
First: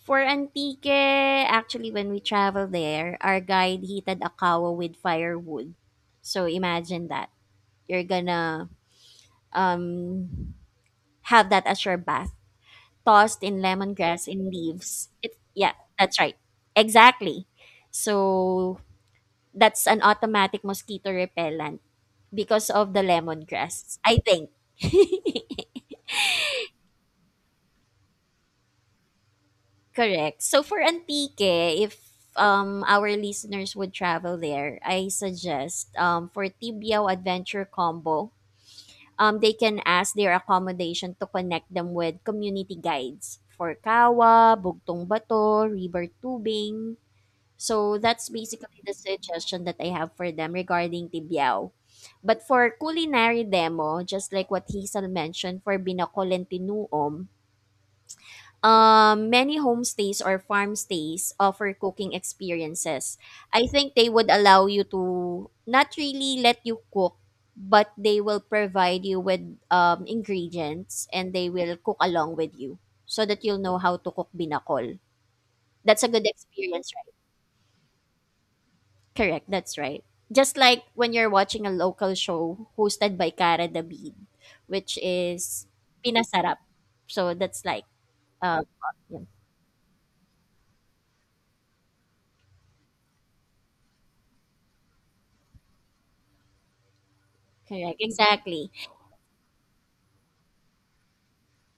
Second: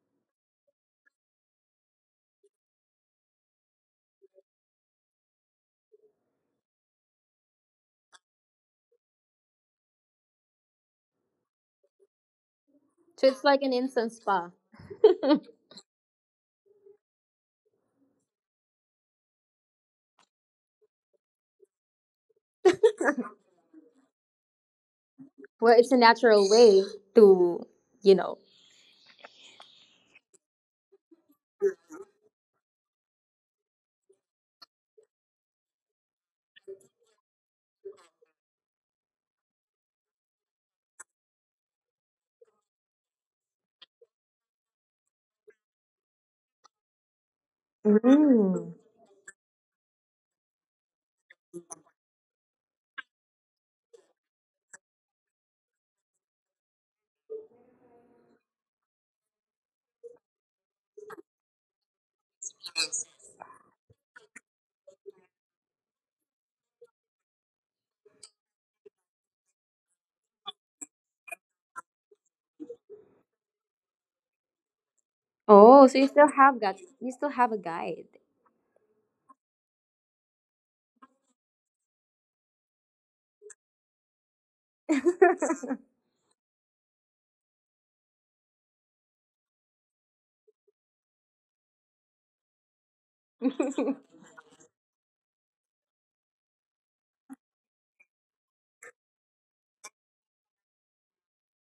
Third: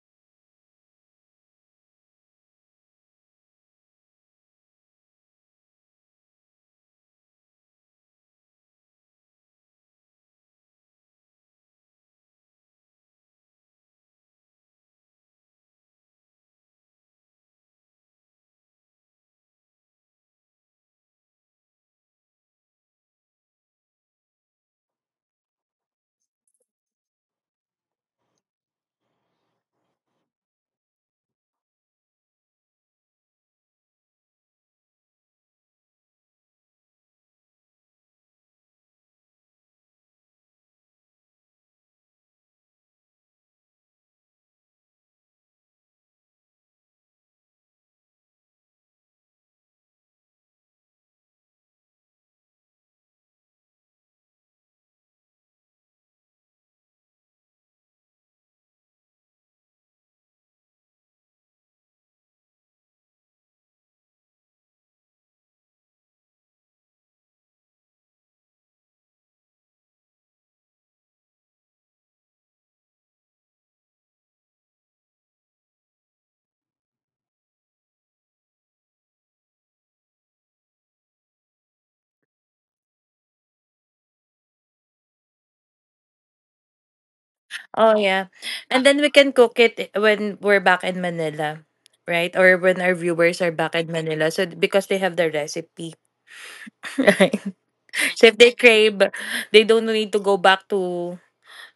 For Antique, actually, when we travel there, our guide heated a kawa with firewood. So imagine that. You're gonna um, have that as your bath, So tossed it's like in an instant lemongrass spa and leaves. It, yeah, that's right. Exactly. So that's an automatic mosquito repellent because of the lemongrass, I think. where it's a natural way to, you know. Correct. So for Antique, if um our listeners would travel there, I suggest um for Tibiao Adventure Combo, um they can ask their accommodation to connect them with community guides for Kawa, Bugtong Bato, River Tubing. So that's Mm. basically the suggestion that I have for them regarding Tibiao. But for culinary demo, just like what Hazel mentioned for Binacol and Tinuom, um, many homestays or farm stays offer cooking experiences. I think they would allow you to not really let you cook, but they will provide you with um, ingredients and they will cook along with you so that you'll know how to cook Binacol. Oh, so you That's a still good have that. You experience. still have a guide. Correct, that's right. Just like when you're watching a local show hosted by Cara David, which To is Pinasarap. So that's Oh like yeah, and uh then we can yeah, cook it when we're back in Manila, right? Or when our viewers are back in Manila, so because they have the recipe, right? correct, So if they exactly. crave, they don't need to go back to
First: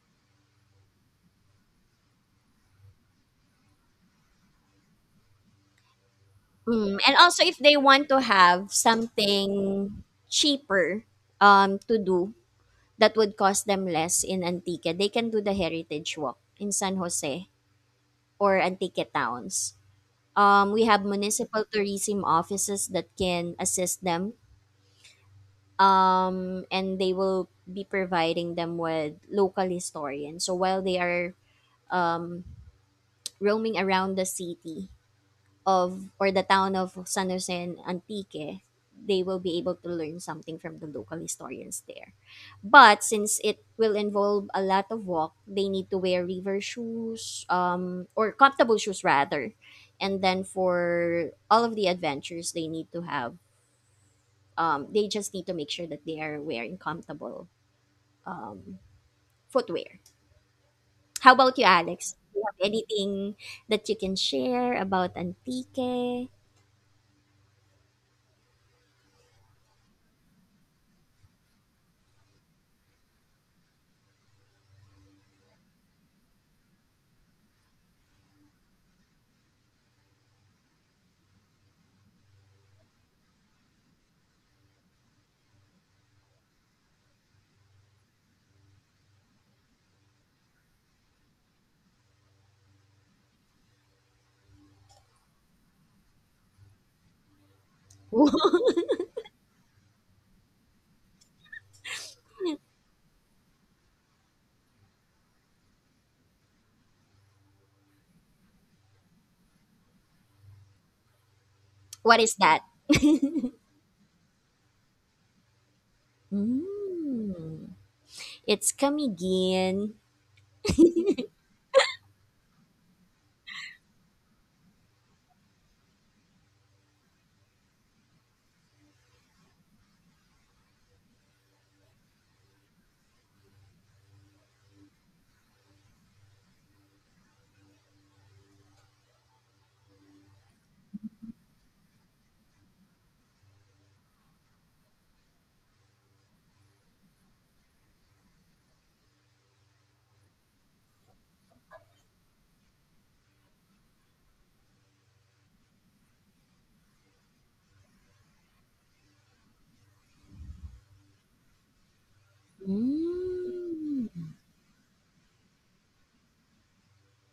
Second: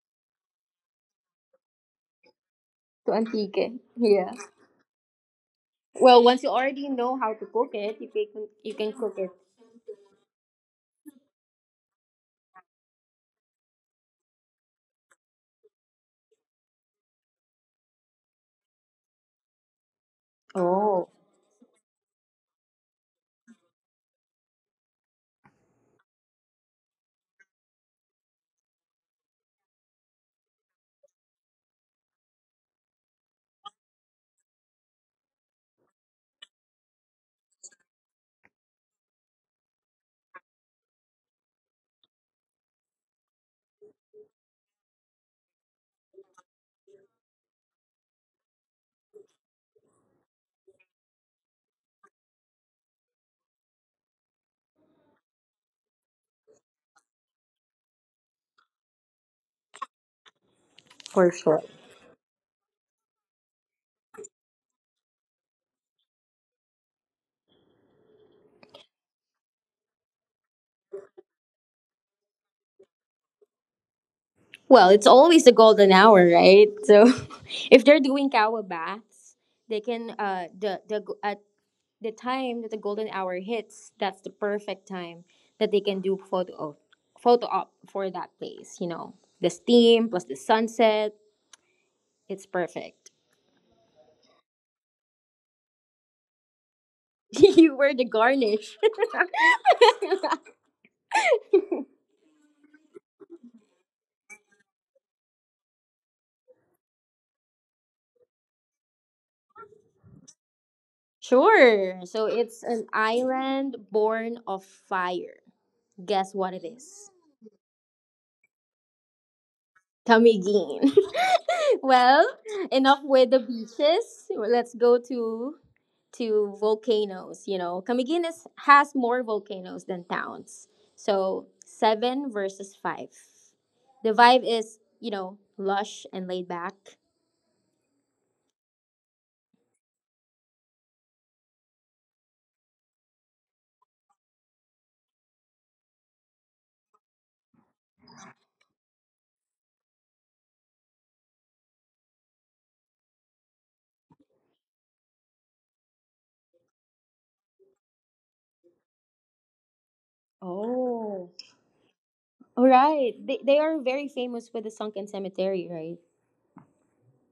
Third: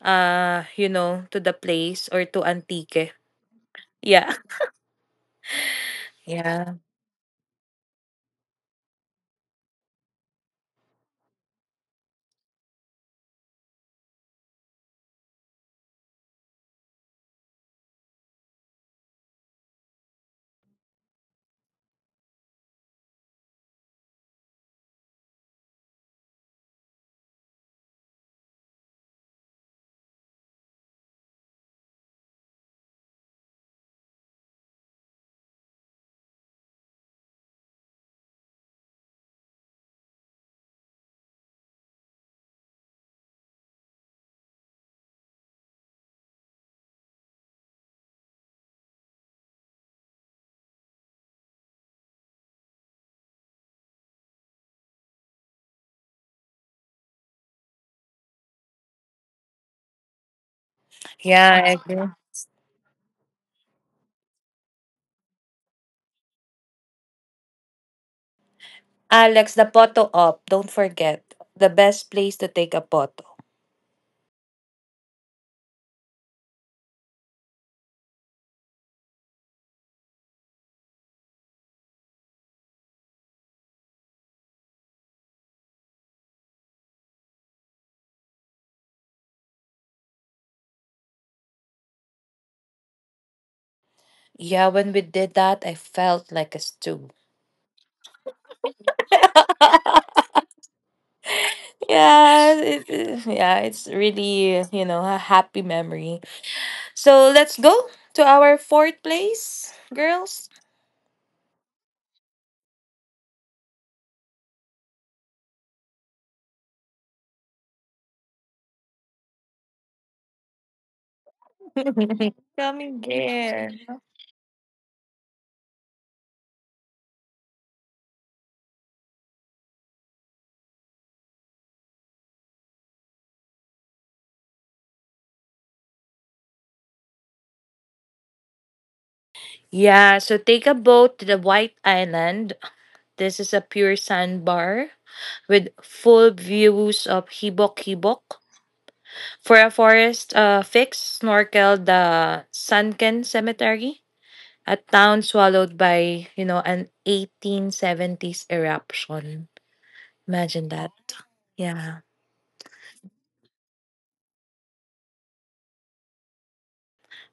uh you know to the place or to Antique. Antique. Yeah. Yeah. Well, once you Yeah. already Mm, and know how also to if cook they it, want you to can have you can cook it. something cheaper um to do that would cost them less in Antique, they can do the heritage walk in San Jose or Antique towns. Um, we have Oh, municipal tourism offices that can assist them, um, and they will be providing them with local historians. So while they are um, roaming around the city of or the town of San Jose and Antique, they will be able to learn something from the local historians there. But since it will involve a lot of walk, they need to wear river shoes, um, or comfortable shoes rather. And then for all of the adventures, they need to have um, they just need to make sure that they are wearing comfortable um, footwear. for How sure. Yeah, about you, I agree. Alex? Do you have anything that you can share about antique? Alex, the photo op. Don't forget the best place to take a photo. Well, it's always the golden hour, right? So, if they're doing kawa baths, they can uh the the go- at the time that the golden hour hits, that's the perfect time that they can do photo op, photo op for that place. You know, the steam plus the sunset, it's perfect. Yeah, when we did that, I felt like a stew. You were the What garnish. yeah, it, it- yeah, it's really, you know, a happy memory. So let's go to our fourth place, girls. Sure. So is it's that? an island born of fire. Guess what it is? Mm, it's Camiguin. Tamigin. Well, enough Coming with the here. beaches. Let's go to to volcanoes. You know, Camiguines has more volcanoes than towns. So seven versus five. The vibe is, you know, lush and laid back. Yeah, so take a boat to the White Island. This is a pure sandbar with full views of Hibok Hibok. For a forest, uh, fix, snorkel the Sunken Cemetery, a town swallowed by, you know, an eighteen seventies eruption. Imagine that. Oh, Yeah. all right. They, they are Mm, very famous with the sunken cemetery, right?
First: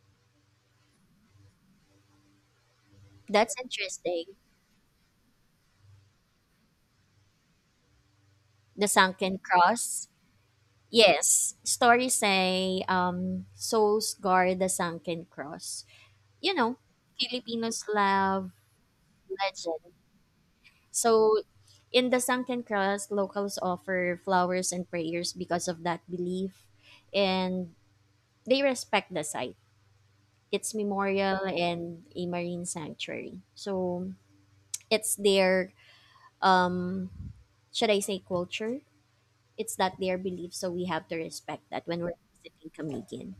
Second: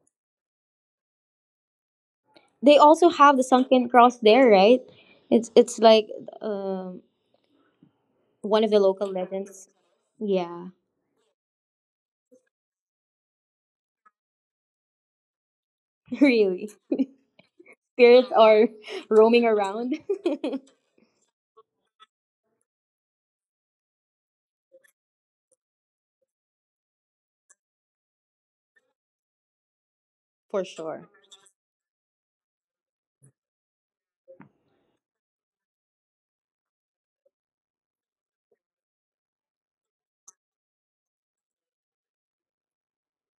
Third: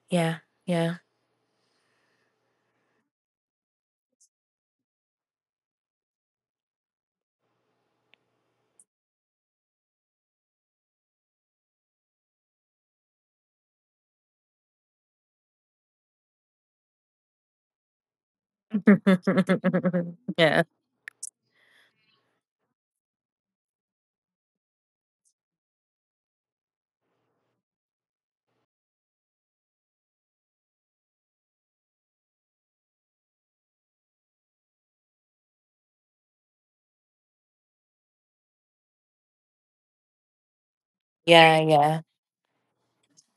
Yeah. Yeah. They also have the that's sunken cross interesting. there, right? It's it's like um one of the The local Sunken legends. Cross. Yeah, Yes, stories say um, souls guard the sunken cross. You really. know, Filipinos Spirits love are roaming legends. around Yeah. So, in the sunken cross, locals offer flowers and prayers because of that belief, and they respect the site, for its sure. memorial, and a marine sanctuary. So, it's their, um, should I say, culture? It's that their belief, so we have to Yeah. respect that when Yeah. we're visiting Camiguin.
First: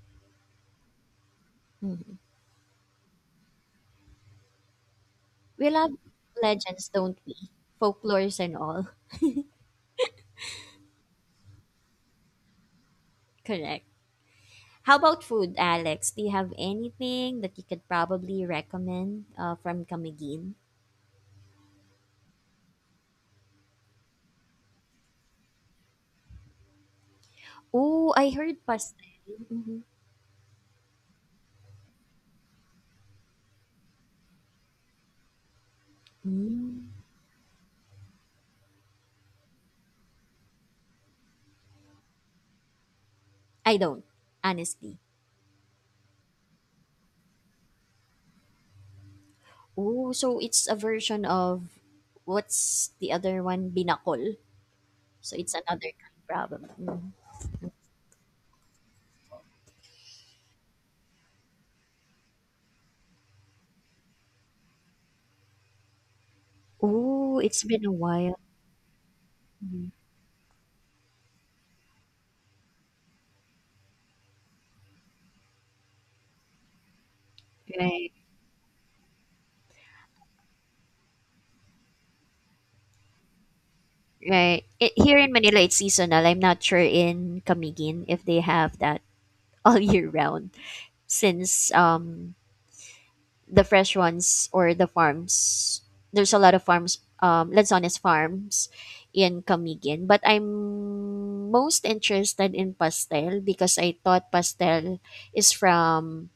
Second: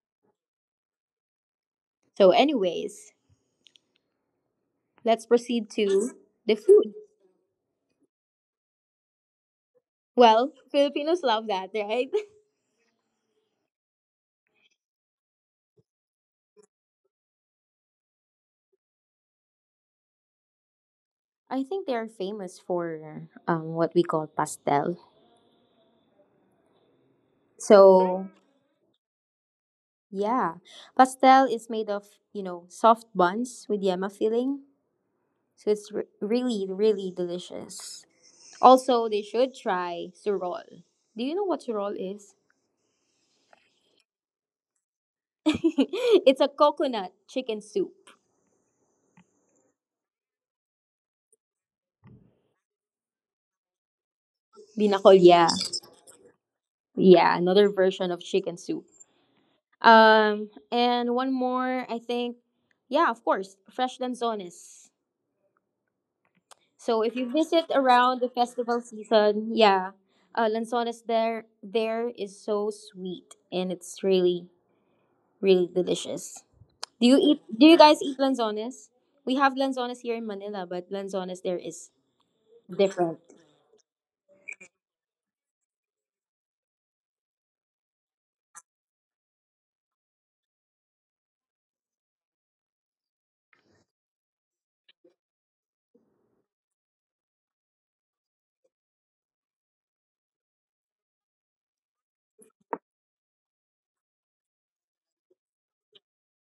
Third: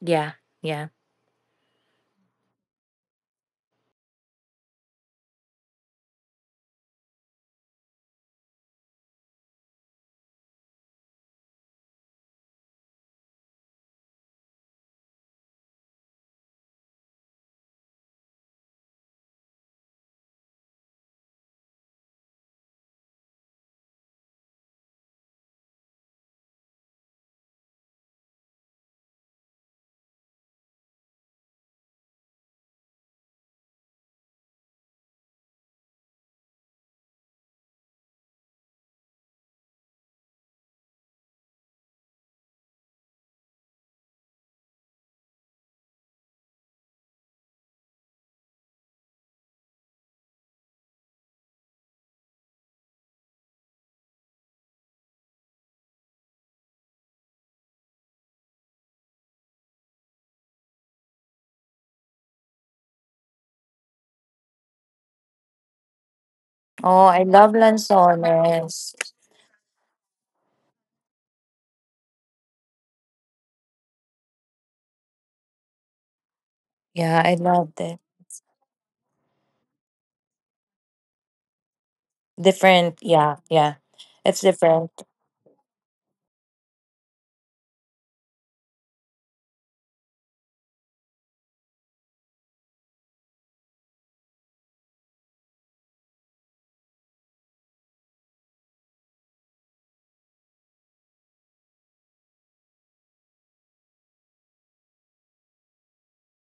Yeah. Yeah. Mhm. So, anyways, let's We proceed love to the legends, food. don't we? Folklores and all. Well, Filipinos love that, right? Correct. How about food, Alex? Do you have anything that you could probably recommend uh, from Camiguin? I think they are famous for um, what we call pastel. Oh, So, I heard pastel. Mhm. yeah, pastel is made of, you know, soft buns with yema filling. So it's re- really, Mm. really delicious. Also, they should try surol. Do you know what surol is? I don't, honestly. It's a coconut chicken soup. Oh, so it's a version of what's the other one? Binakol. Binakolya. So Yeah, it's another kind, probably. Mhm. yeah, another version of chicken soup. Um, and one more, I think, yeah, of course, fresh lanzones. So Oh, if I you Oh, love visit it's been a around the while. festival Lanzones. season, yeah, Mhm. uh, lanzones there there is so sweet and it's really really delicious. Do you Yeah, I eat? Do you loved guys it. Right, eat lanzones? We have lanzones here in Manila, but lanzones there is Different. different. Yeah. Yeah. It's right. different. It, here in Manila, it's seasonal. I'm not sure in Camiguin if they have that all year round since um the fresh ones or the farms. There's a lot of farms, um, Lanzones farms in Camiguin. But I'm most interested in pastel because I thought pastel is from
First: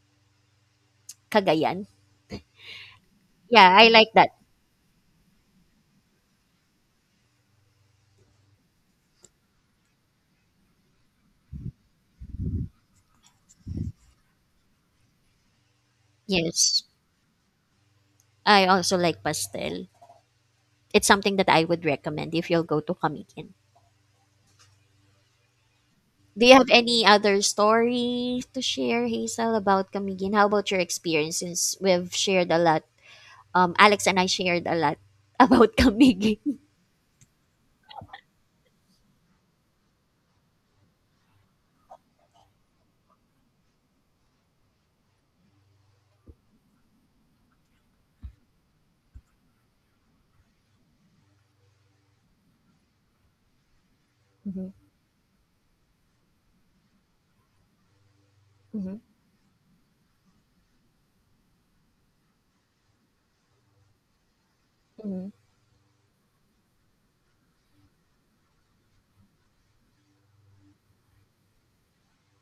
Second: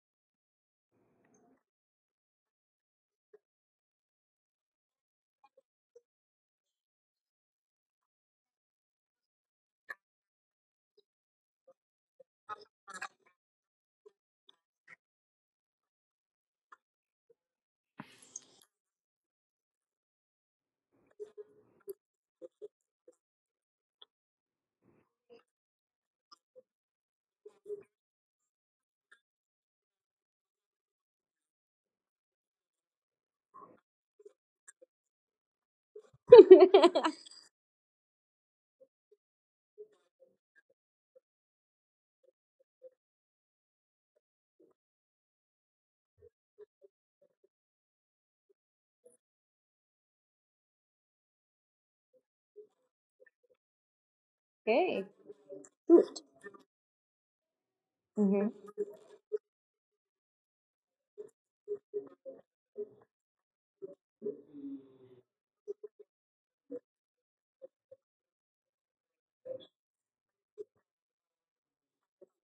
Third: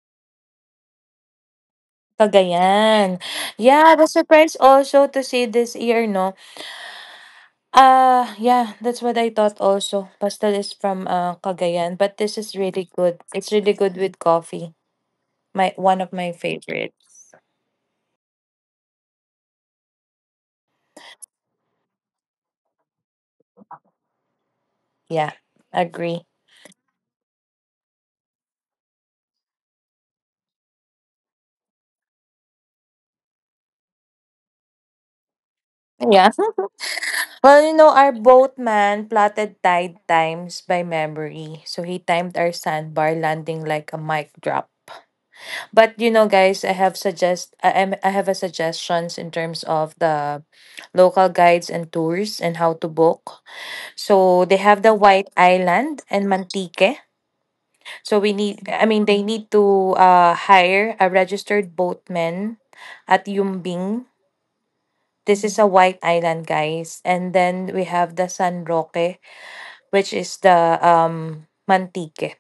Cagayan. Cagayan. Yeah, Yeah, I I like was that. surprised also to see this year, no? Uh, yeah, that's what I thought also. Pastel is from, uh, Cagayan, but this is really good. It's really good with coffee. My one of my Yes. favorites. I also like pastel. It's something that I would recommend if you'll go to Camiguin. Yeah, agree. Do you have any other story to share, Hazel, about Camiguin? How about your experiences? We've shared a lot um, Alex and I shared a lot about Yeah. kamigig. Okay. Well, you know, our boatman plotted tide times by memory. So he timed our sandbar landing like a mic drop. But you know, guys, I have suggest I am I have a suggestions in terms of the local guides and tours and how to book. So they Mhm, have the White Island and Mantique. So we Mm-hmm. need, I mhm, mean, they need to, uh, hire a registered boatman at Yumbing. mhm. This is a White Island, guys. And then we have the San Roque, which is the um, Mantique.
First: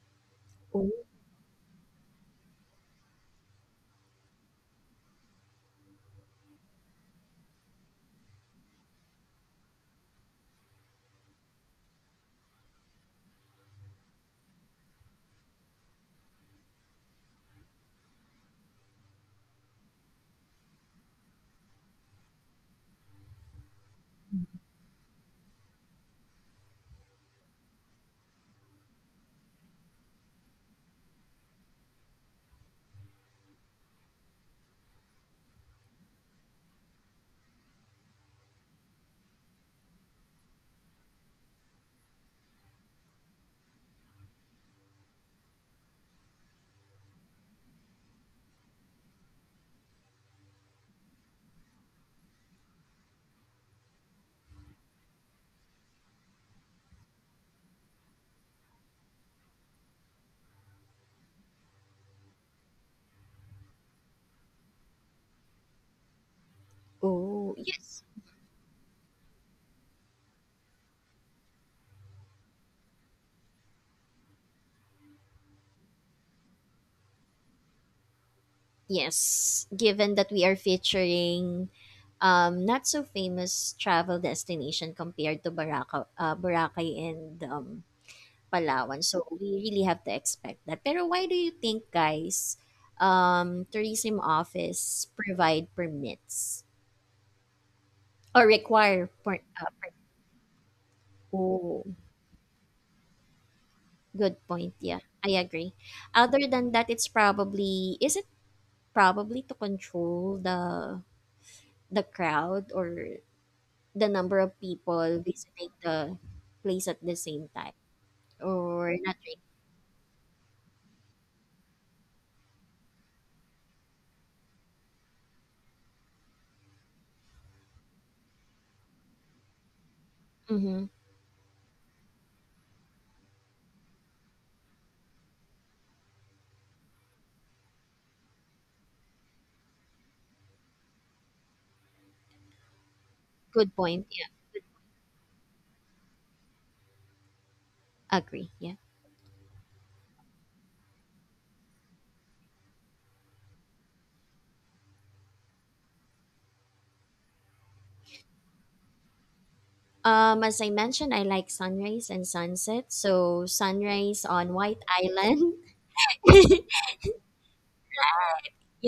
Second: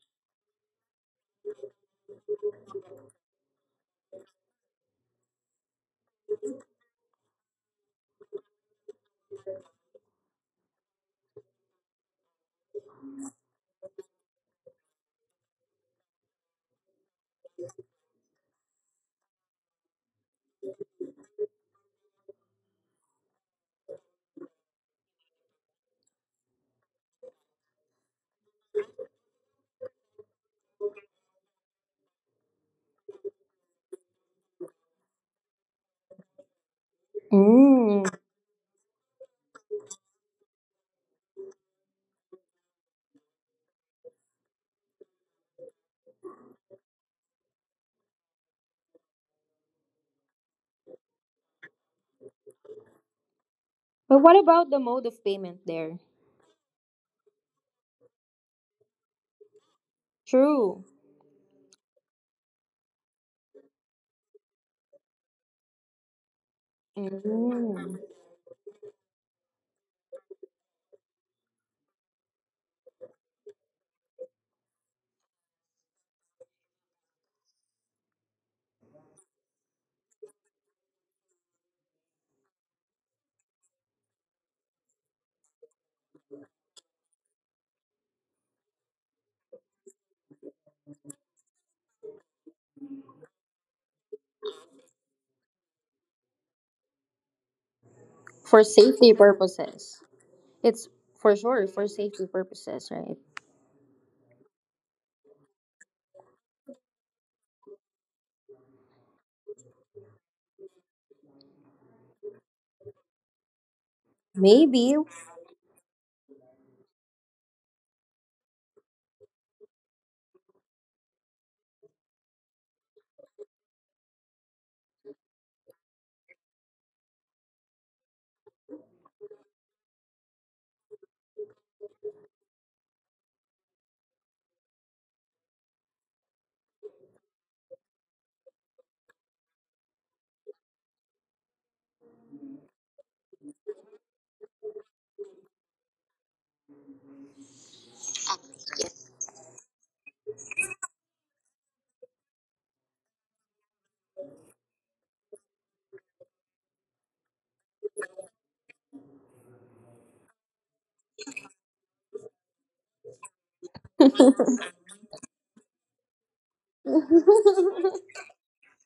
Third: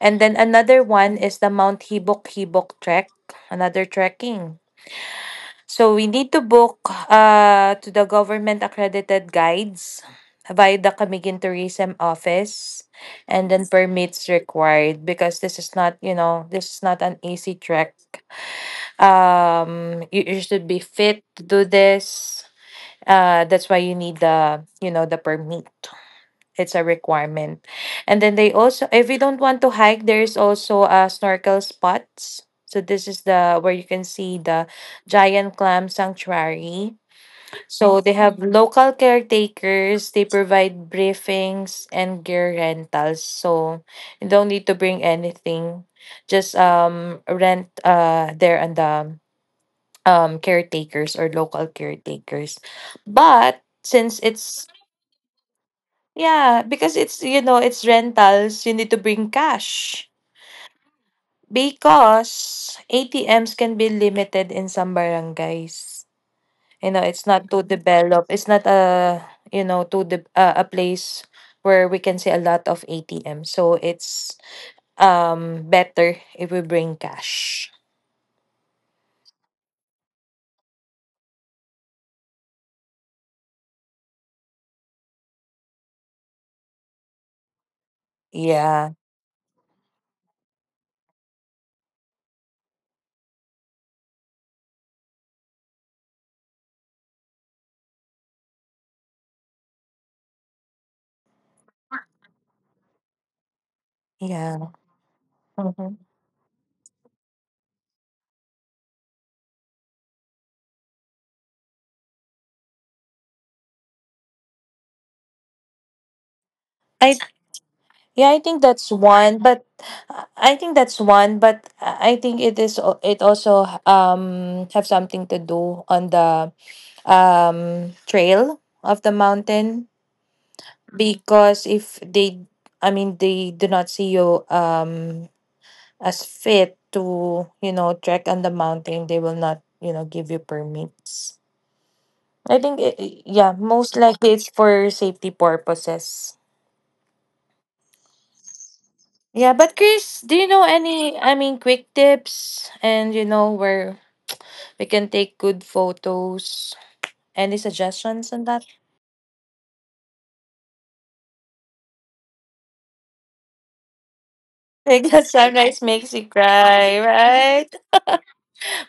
And then another Oh, one is the Mount Hibok Hibok Trek, another trekking. So we need to book uh, to the government accredited guides via the Camiguin Tourism Office and then permits required because this is not, you know, this is not an easy trek. Um you, you should be fit to do this. Uh that's why you need the, you know, the permit. It's a requirement. And then they also, if you don't want to hike, there's also uh, snorkel spots. So this is the where you can see the giant clam sanctuary. So Mm. they have local caretakers. They provide briefings and gear rentals. So you don't need to bring anything. Just um rent uh there and the um caretakers or local caretakers. But since But what it's about the mode of payment there? Yeah, because it's, you know, it's rentals, you need to bring cash. True. Because A T Ms can be limited in some barangays. You know, it's not oh. too Mm. Yes. developed. It's not a, you know, too de- uh, a place where we can see a lot of A T Ms. So it's um better if we bring cash. Yes. Given that we are featuring um, not so famous travel destination compared to Baraka, uh, Boracay and um, Yeah. Palawan. So we really have to expect that. Pero why do you think, guys, um, tourism office provide permits or For require safety per- uh, purposes. It's for sure oh, for safety purposes, right? good Yeah. point. Yeah, I agree. Mhm. Other than that, it's probably is it probably to control the the crowd or the number of Maybe. people visiting the place at I the same time Yeah, I think that's or not one, really. but uh, I think that's one, but uh, I think it is al- it also um have something to do on the um trail of the mountain Mm-hmm. because if they I mean they do not see you um as fit to, you know, trek on the mountain, they will not, you know, give you permits. I think it, yeah, Good most point. Yeah, likely it's for safety purposes. agree. Yeah. Yeah, but Chris, do you know any, I mean, quick tips and, you know, where we can take good photos? Any suggestions on that? Um, as I mentioned, I like sunrise and sunset. So sunrise on White Because Island. sunrise makes you cry, right?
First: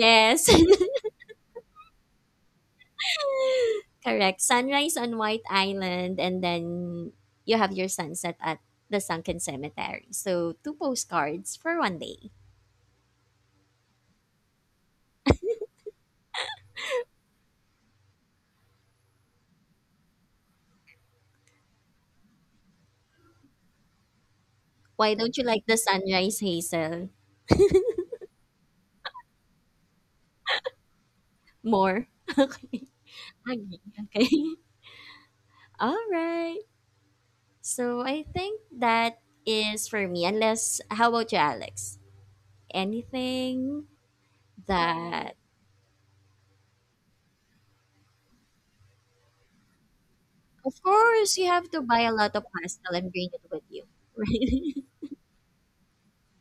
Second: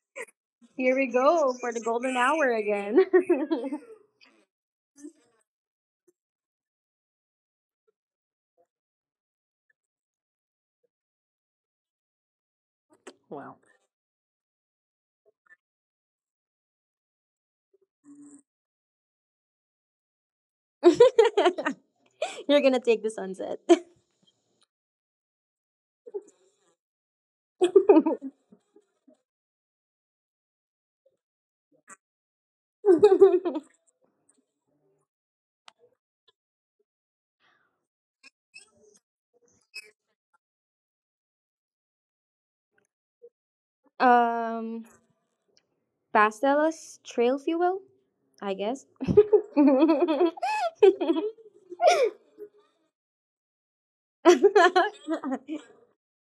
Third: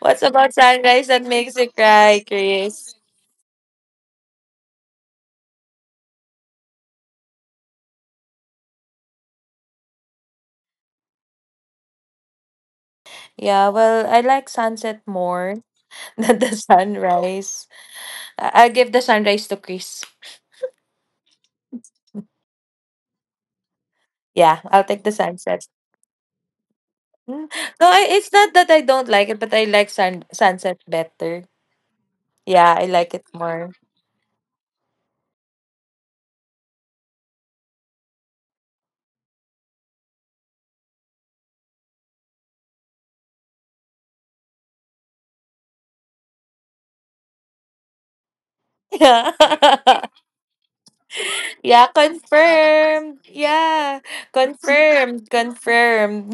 What's about Here sunrise we that go makes you for the golden cry, hour Chris? again. Correct. Sunrise on White Island, and then you have your sunset at the Sunken Cemetery. So, two postcards for one day. Wow. Yeah, well, I like sunset more than the sunrise. I- I'll give the sunrise to Chris. You're gonna take the sunset. Yeah, I'll take Why the don't you like sunset. the sunrise, Hazel, Mm. No, I, it's not that I don't like it, but I like sun sunset better. more? Yeah, Okay. I like it more. Agree. Okay. All right. So, I think that is for me. Unless, how about you, Alex? Anything um, that, Pastella's trail fuel, I guess. Yeah. of course, you have to Yeah, buy a lot of pastel and confirmed. bring it with you, Yeah, right? confirmed. Confirmed.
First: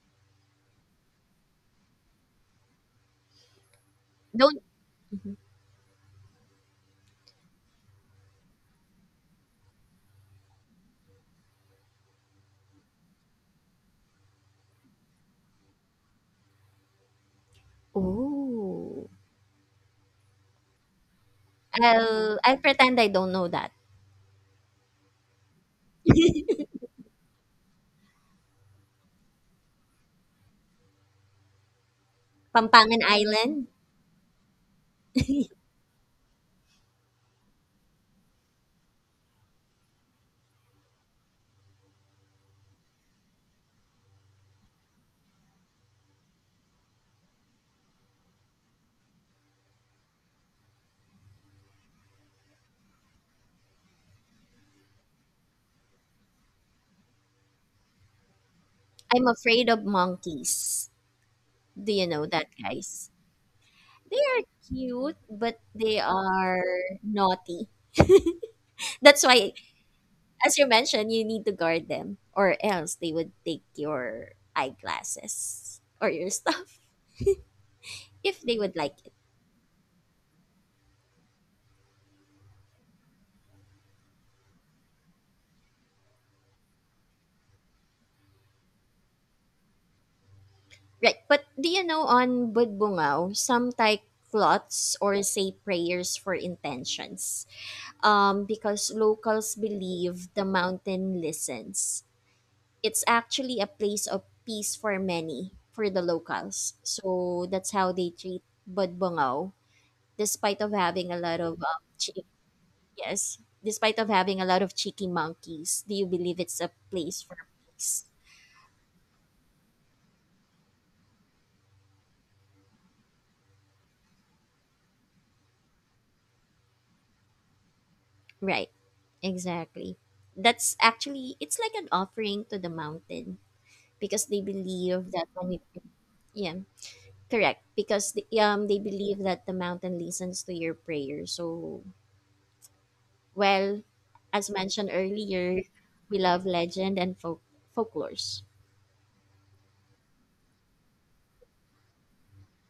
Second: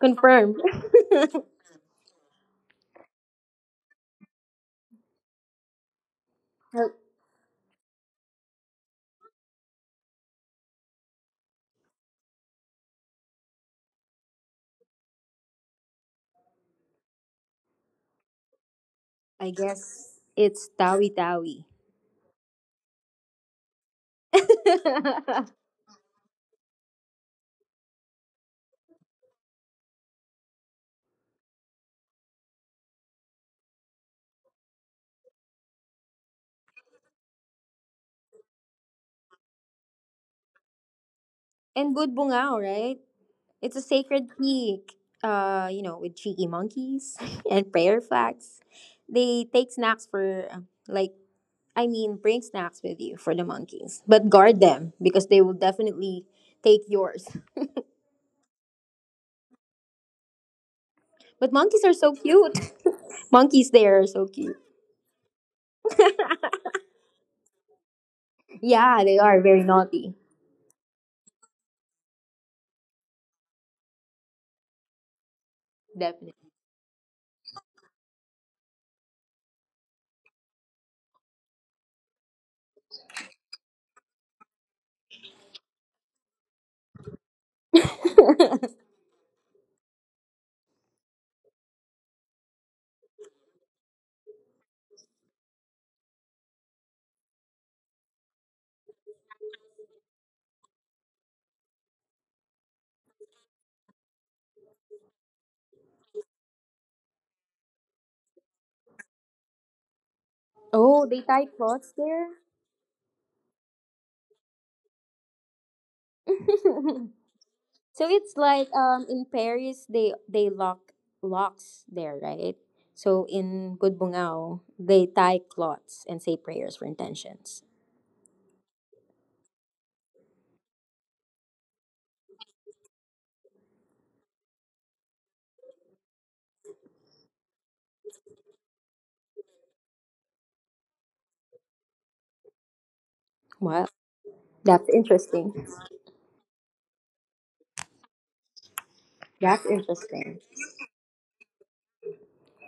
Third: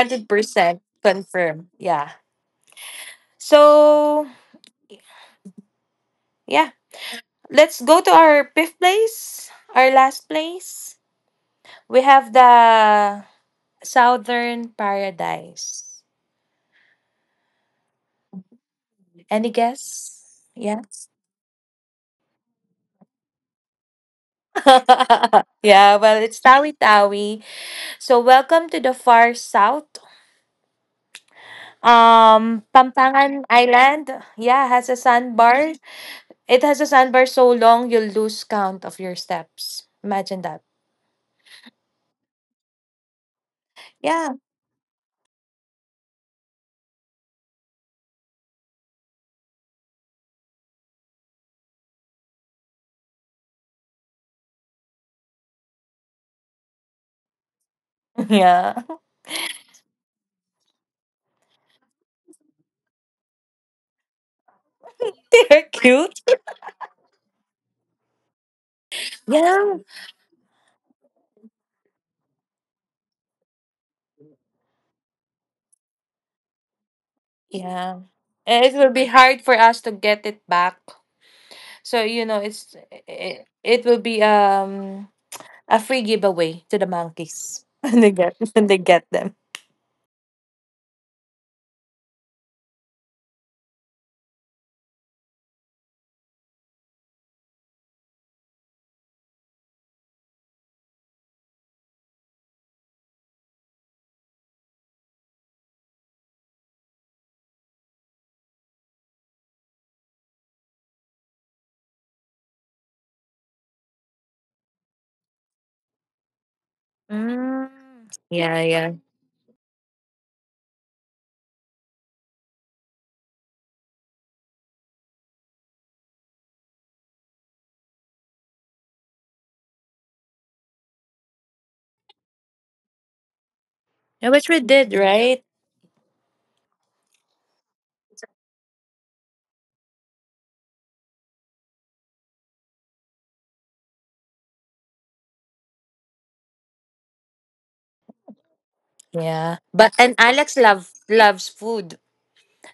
Confirmed. confirmed. Yeah. So, Don't. yeah, let's go to our fifth place, our last place. We have the Southern Paradise. Oh. I Any guess guess? it's Yes. Tawi Tawi. I'll I'll pretend I don't know that. Yeah, well, it's Tawi Tawi. So welcome to the far south. Um, Pampangan Pampangan Island, Island, yeah, has a sandbar. It has a sandbar so long you'll lose count of your steps. Imagine that. And Budbungao, right? It's a sacred Yeah. peak, uh, you know, with cheeky monkeys and prayer flags. They take snacks for, uh, Like, I mean, bring snacks with you for the monkeys, but guard them because they will definitely take yours. Yeah. I'm afraid of monkeys. But monkeys are Do you so know that, cute. guys? Monkeys there are They so are cute. cute, They're but they cute. are naughty. Yeah, they That's are why, very Yeah. naughty. as you mentioned, you need to guard them, or else they would take your eyeglasses or your Definitely. stuff Yeah. if And they it would will be like it. hard for us to get it back. So, you know, it's it, it will be um a free giveaway to the monkeys when they get when they get them. Right. But do you know on Budbungaw, some type cloths or say prayers for intentions? Um, because locals believe the mountain listens. It's actually a place of peace for many, for the locals. So that's how they treat Budbongaw, despite of Oh, having a they lot tie of um, cloths chi- there? yes, despite of having a lot of cheeky monkeys. Do you believe it's a place for Mm. peace? So it's Yeah, like yeah. um in Paris they they lock locks there, right? So in Budbungao they tie cloths and say prayers for intentions. Right, exactly. That's actually it's like an offering to the mountain because Yeah, they which we did, believe that right? when it yeah. Correct, because the, um they believe that the mountain listens to your prayer. So, well, Wow, as mentioned that's earlier, interesting. we love legend and folk folklores. Yeah. That's But and interesting. Alex love loves food.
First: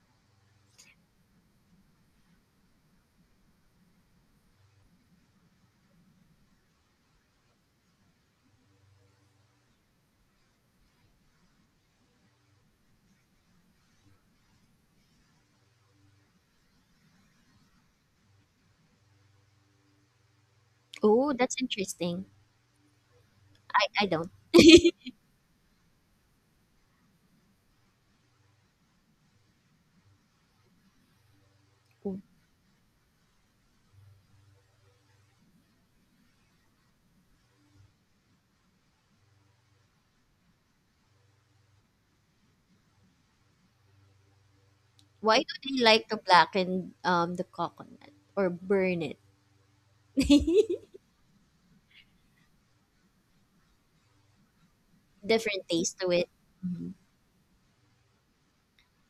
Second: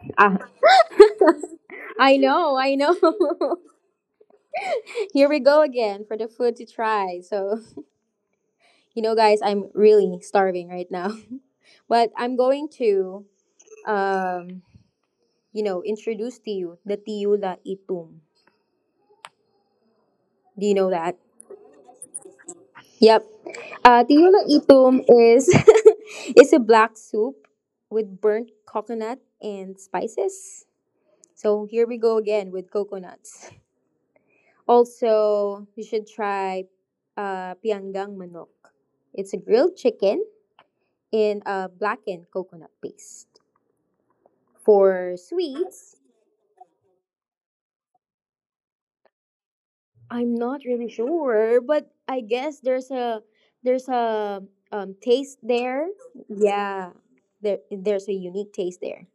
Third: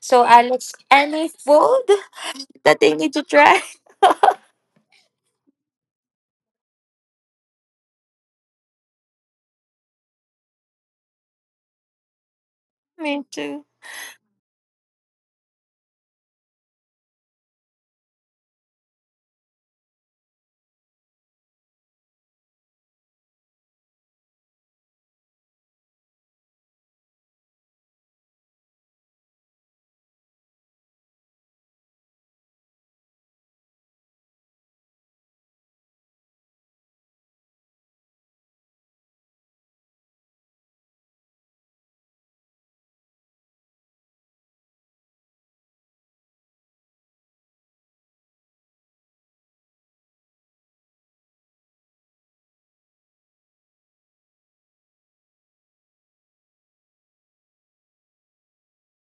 So Ah. Alex, any food I know, I that they know. need to try? Here we go again for the food to try. So you know, guys, I'm really starving right now, but I'm going Me to too. um you know introduce to you the tiula itum. Do you know that? Oh, that's interesting. Yep. I I Uh, don't. Tinola itom is it's a black soup with burnt coconut and spices. So here we go again with coconuts. Also, you should try uh, pianggang manok. It's a grilled chicken in a blackened coconut paste. For Why do they sweets, like to blacken um the coconut or burn it? I'm not really sure, but I guess there's a there's a um, taste Different there. taste to it. Yeah, Mhm. there there's a unique taste there,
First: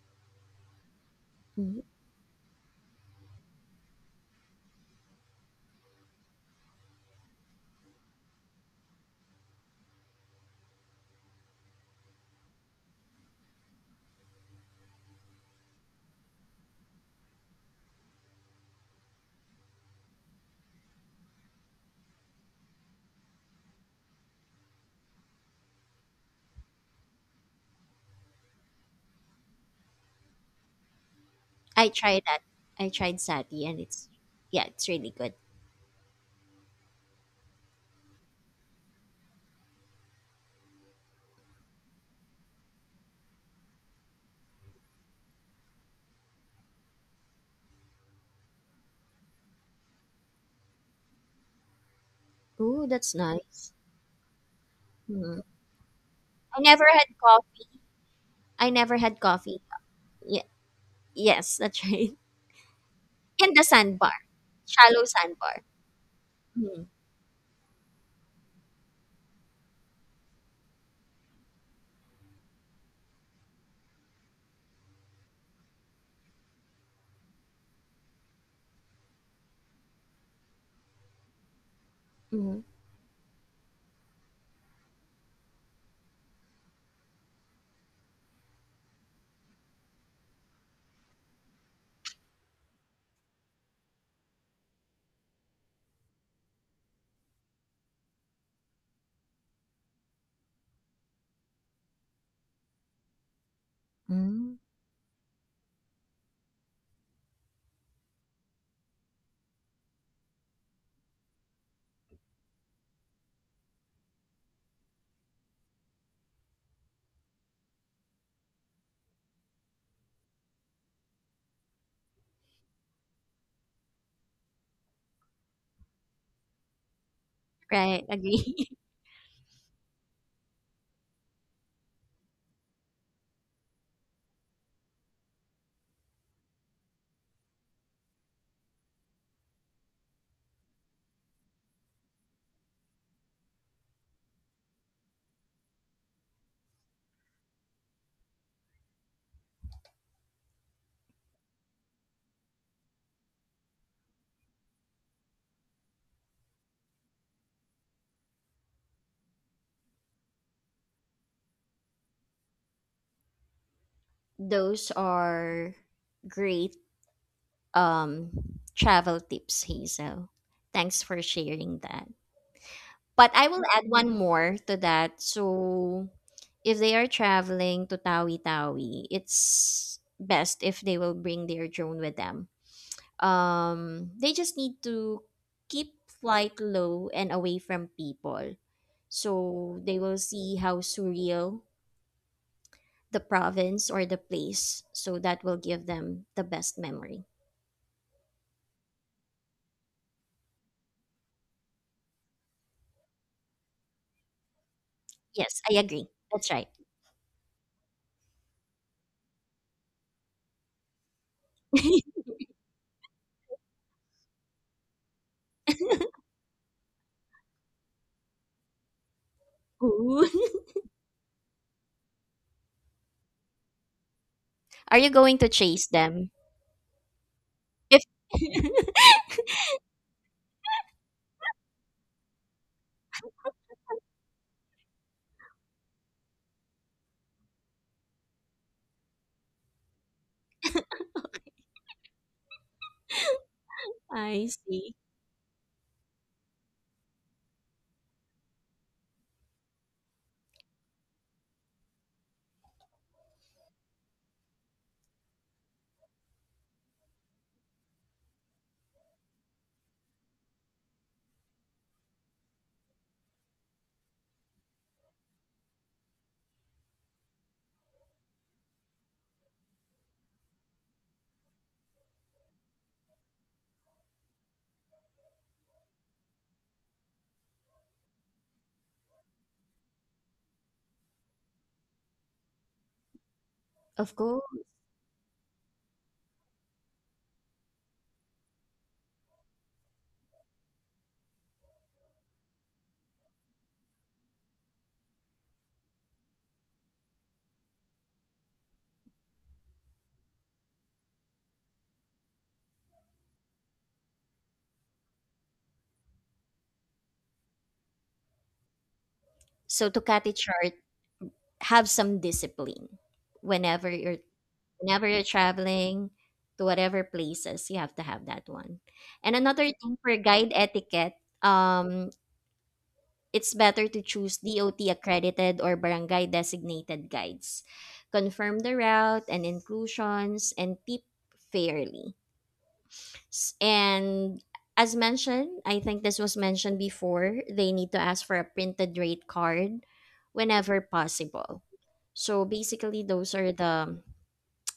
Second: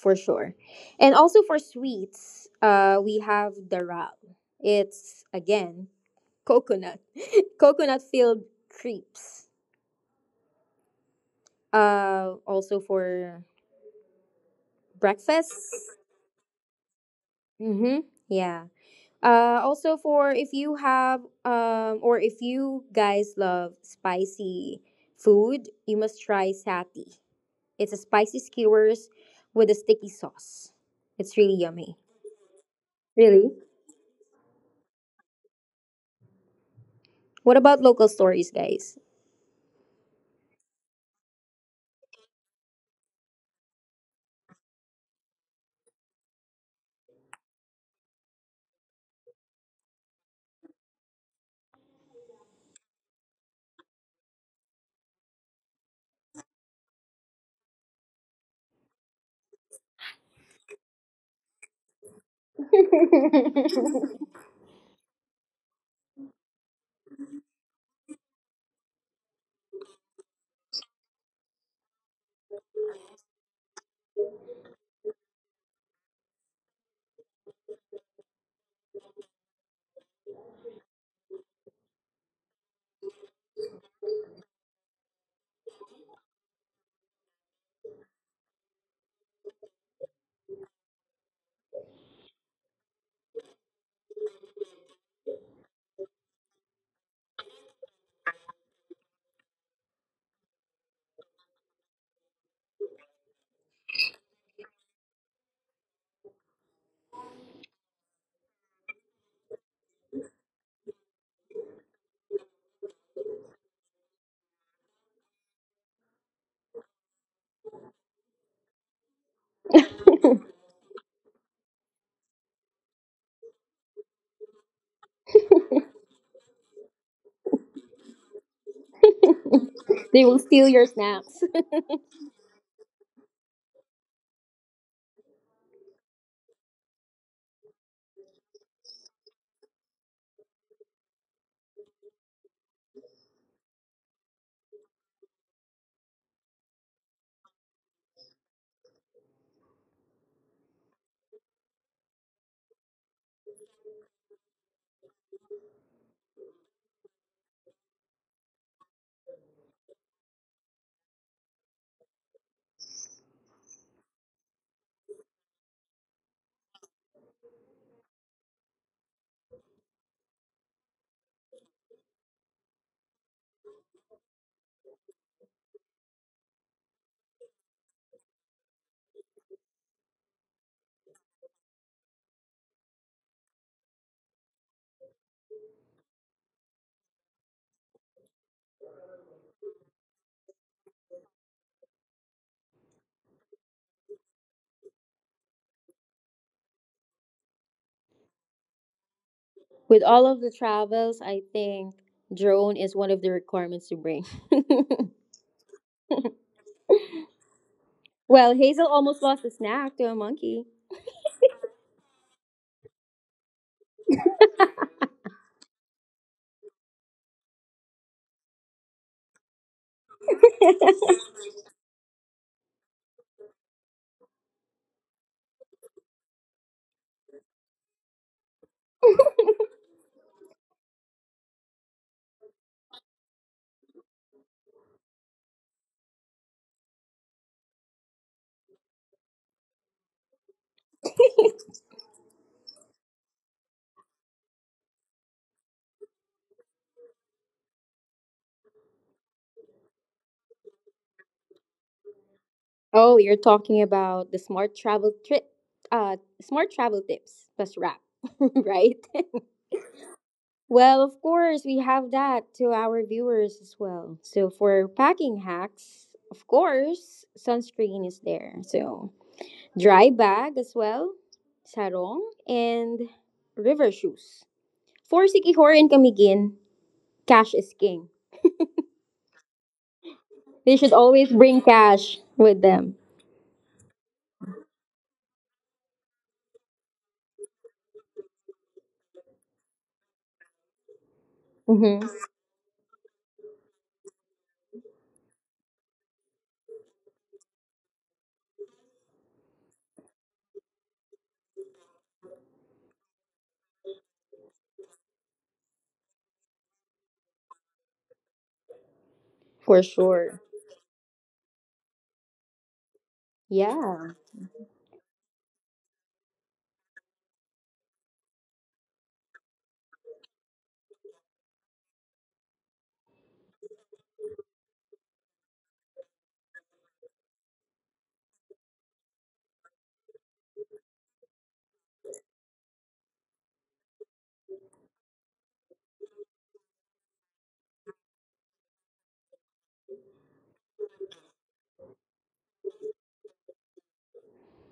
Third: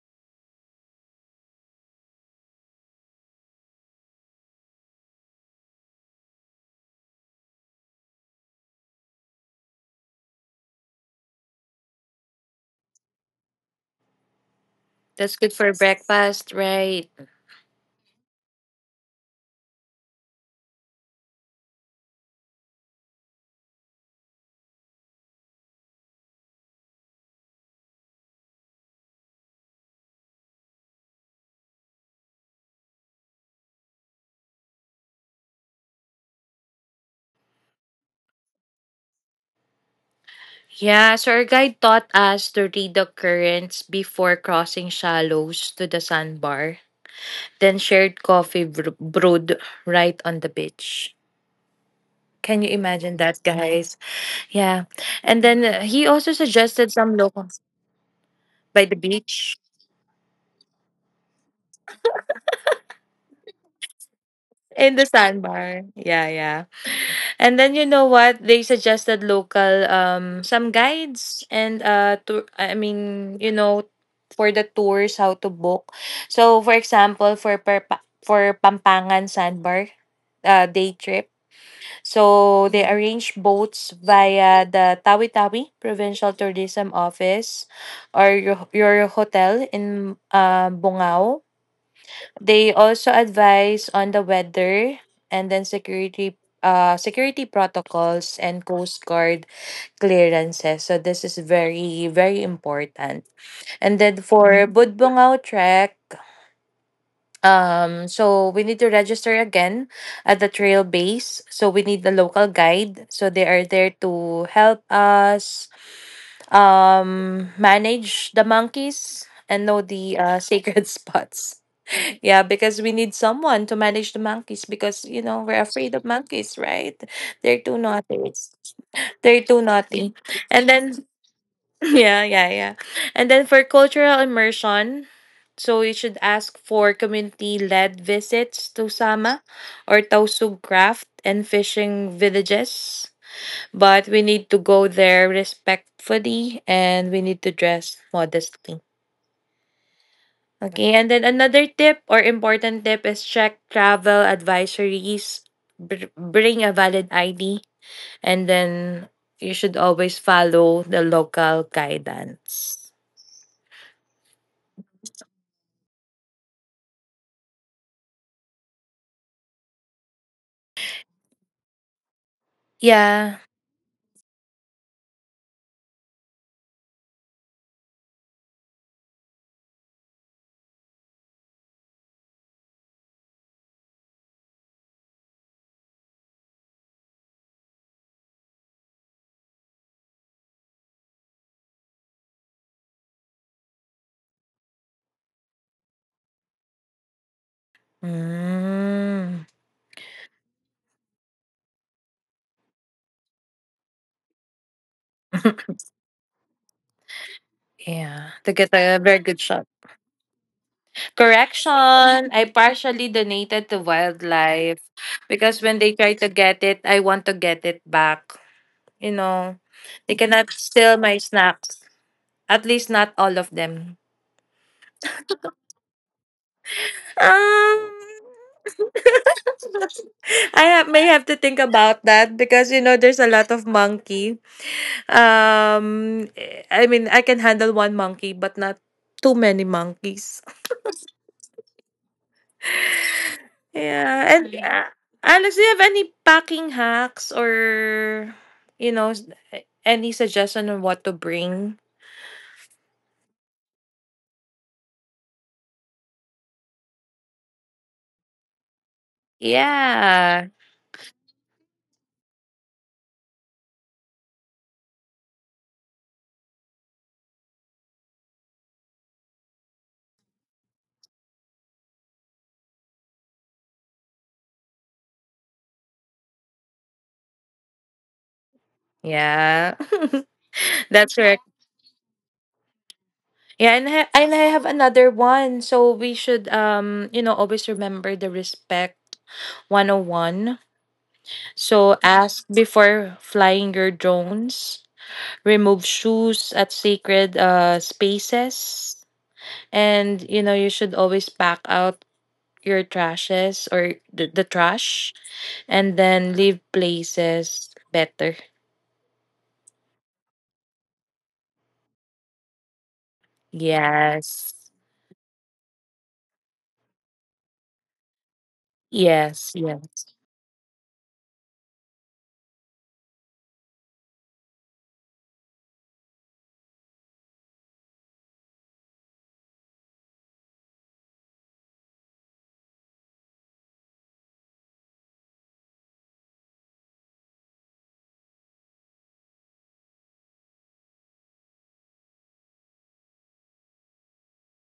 for sure. And also for Mhm. sweets, uh, we have daral. It's again coconut, coconut filled crepes. Uh, also for That's good for breakfast. breakfast, right? Mm-hmm. Yeah. Uh, also for if you have um or if you guys love spicy food, you must try sati. It's a spicy skewers with a sticky sauce. It's really I yummy. tried that. I tried Really? sati, and it's yeah, it's really good. What about local stories, guys? Yeah, so our guide taught us to read the currents before crossing shallows to the sandbar, then shared coffee br- brewed right on the beach. Can you Oh, imagine that's that, nice. guys? Yeah. And Mhm. then uh, he also I suggested never had some locals coffee. I by the never had beach coffee. Yeah. Yes, that's right. In the sandbar, in the shallow sandbar. sandbar. Yeah, yeah. Mhm, And then you know what? They suggested local um some guides and uh tour I mean, you know, for the tours how to book. So for example, for Perpa- for Pampangan Sandbar uh, day trip. mhm. So they arrange boats via the Tawi-Tawi Provincial Tourism Office or your, your hotel in uh, Bungao. They also advise on the weather and then security uh security protocols and coast guard clearances. So this is very very important. And then Mm. for Budbongao trek, um so we need to register again at the trail base. So we need the local guide. So they are there to help us um manage the monkeys and know the uh, sacred spots. Yeah, because we need someone to manage the monkeys because you know we're afraid of monkeys, right? They're too Right, naughty. agree. They're too naughty. They will And steal your then snacks. yeah, yeah, yeah. And then for cultural immersion, so you should ask for community-led visits to Sama or Tausug craft and fishing villages. But we need to go there respectfully and we need to dress modestly. Okay, and then another tip or important tip is check travel advisories. Br- bring a valid I D, and then you should always follow the local guidance. Those are great um travel tips, Hazel. Thanks for sharing that. But Yeah. I will add one more to that. So if they are traveling to Tawi Tawi, it's best if they will bring their drone with them. Um, they just need to keep flight low and away from people. So they will see how surreal the province or the place. So that will give them the best memory. Mm. With all of the travels, I think drone is one of the requirements to bring. Yes, I agree. That's right. Yeah, Well, to get Hazel a very almost good lost a shot. snack to a monkey. Correction, I partially donated to wildlife because when they try to get it, I want to get it back. You know, they Ooh. cannot steal my snacks. At least not all of them. Are you going to chase them? Um, If I ha- may have to think about that because you know there's a lot of monkey. Um, eh, I mean I can handle one monkey, but not too many monkeys. Yeah, I and uh, see. Alex, do you have any packing hacks or you know s- eh, any suggestion on what to bring? Oh, you're talking about the smart travel trip, uh, smart travel tips plus wrap, right? Yeah, Well, of course, we have that to our viewers as well. So, for packing hacks, of course, sunscreen is there. So, dry bag as well, sarong, and river shoes. For Sikihor and Kamigin, cash is king. yeah, They should that's always correct. bring cash with them. Yeah, and I, Of and I course. have another one. So we should um, you know, always remember the respect one oh one. So hmm ask before flying your drones. Remove shoes at sacred uh spaces. And you know, you should always pack out your trashes or the, the trash and then leave places better. For So to cut it sure. short, have some discipline whenever you're Yeah. Yes. whenever you're traveling to whatever places you have to have that one, and Yes, another thing for yes. guide etiquette um it's better to choose dot accredited or barangay designated guides, confirm the route and inclusions and tip fairly. S- and as mentioned I think this was mentioned before, they need to ask for a printed rate card whenever possible. So basically those are the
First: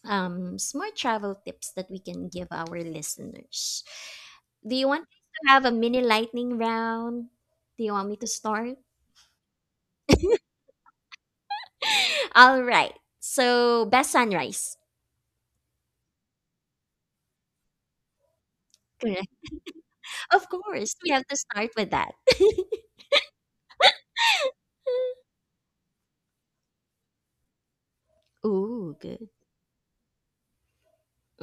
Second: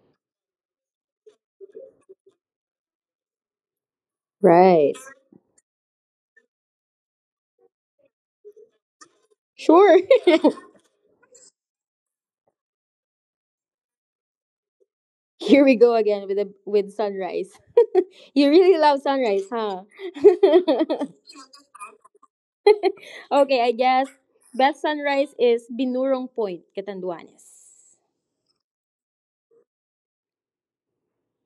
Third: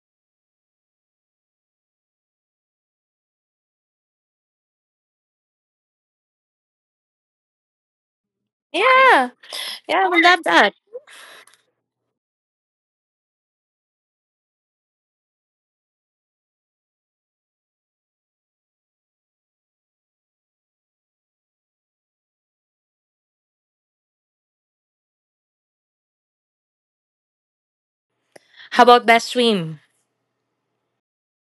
um, smart travel tips that we can give our listeners. Do you Right. want to have a mini lightning round? Do you want me to start? Yeah. Sure. Yeah, we love that. All right. So, best sunrise. Here we go again with the, with sunrise. You really love Correct. sunrise, huh? Of course, we have to start with that. Okay, I guess best sunrise is Binurong Point, Catanduanes. How Ooh, about best good. swim?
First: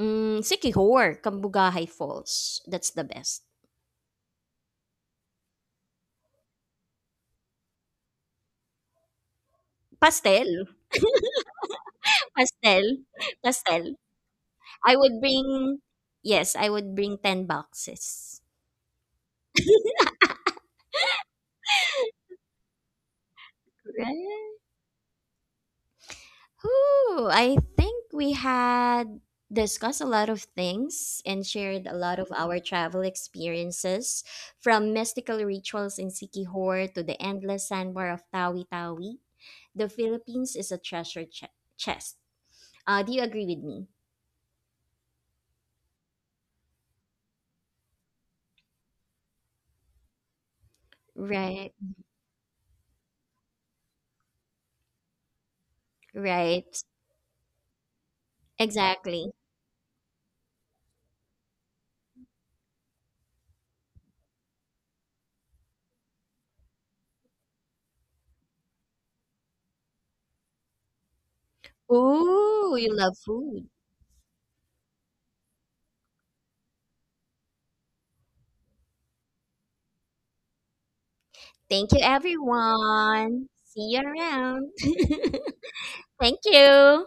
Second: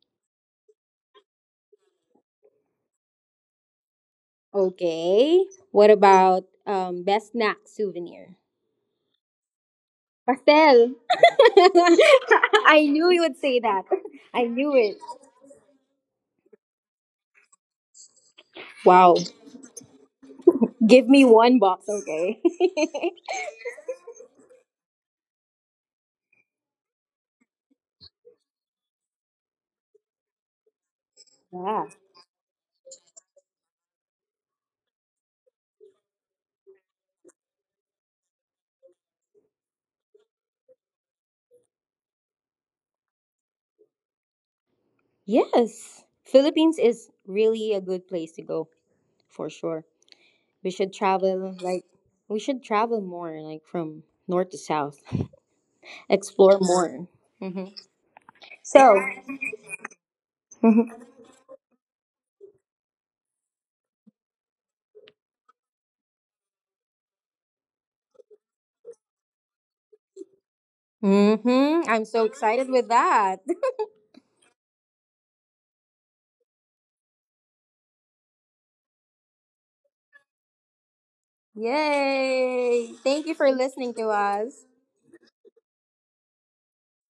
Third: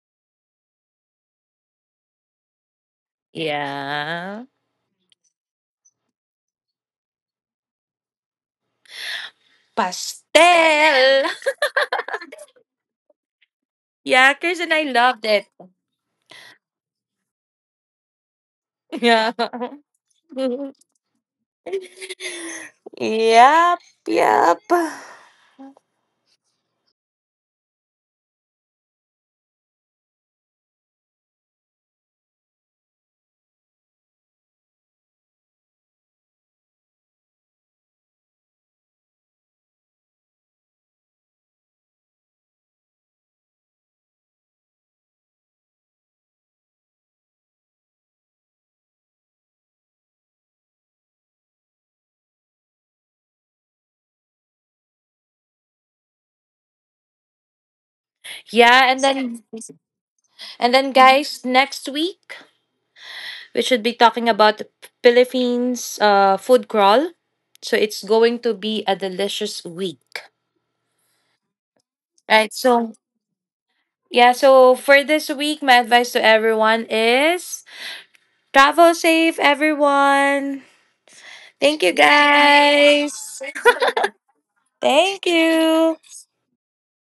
Mm, Sikihor, Kambugahay Falls. That's the best. Yeah. Okay. What about um best snack souvenir? Pastel. Pastel. Pastel. Pastel. I knew you would say that. Pastel. Yeah, I Kirsten, knew I I it. would loved it. bring, yes, I would bring ten boxes. Wow. Yeah. Give me one box, okay? Yep, Right? yep. Ooh, I think we had discussed a lot of things and shared Yeah. a lot of our travel experiences, from mystical rituals in Sikihor to the endless sandbar of Tawi Tawi. The Philippines is a treasure che- chest. Uh, do you agree with me? Yes. Philippines is really a good place to go for sure. We should travel Right, like we should travel more like from north to south. Explore right, more. hmm Yeah, So, and exactly. then and then guys, next week we should be talking about the Philippines uh food crawl. So it's going to be a delicious week. mm-hmm. I'm so Right. excited Ooh, with you So love that. food. yeah, so for this week, my advice to everyone is travel safe, everyone. Thank Thank you you, Yay! Thank guys. you for everyone. listening See you to us. around. Thank you. Thank you.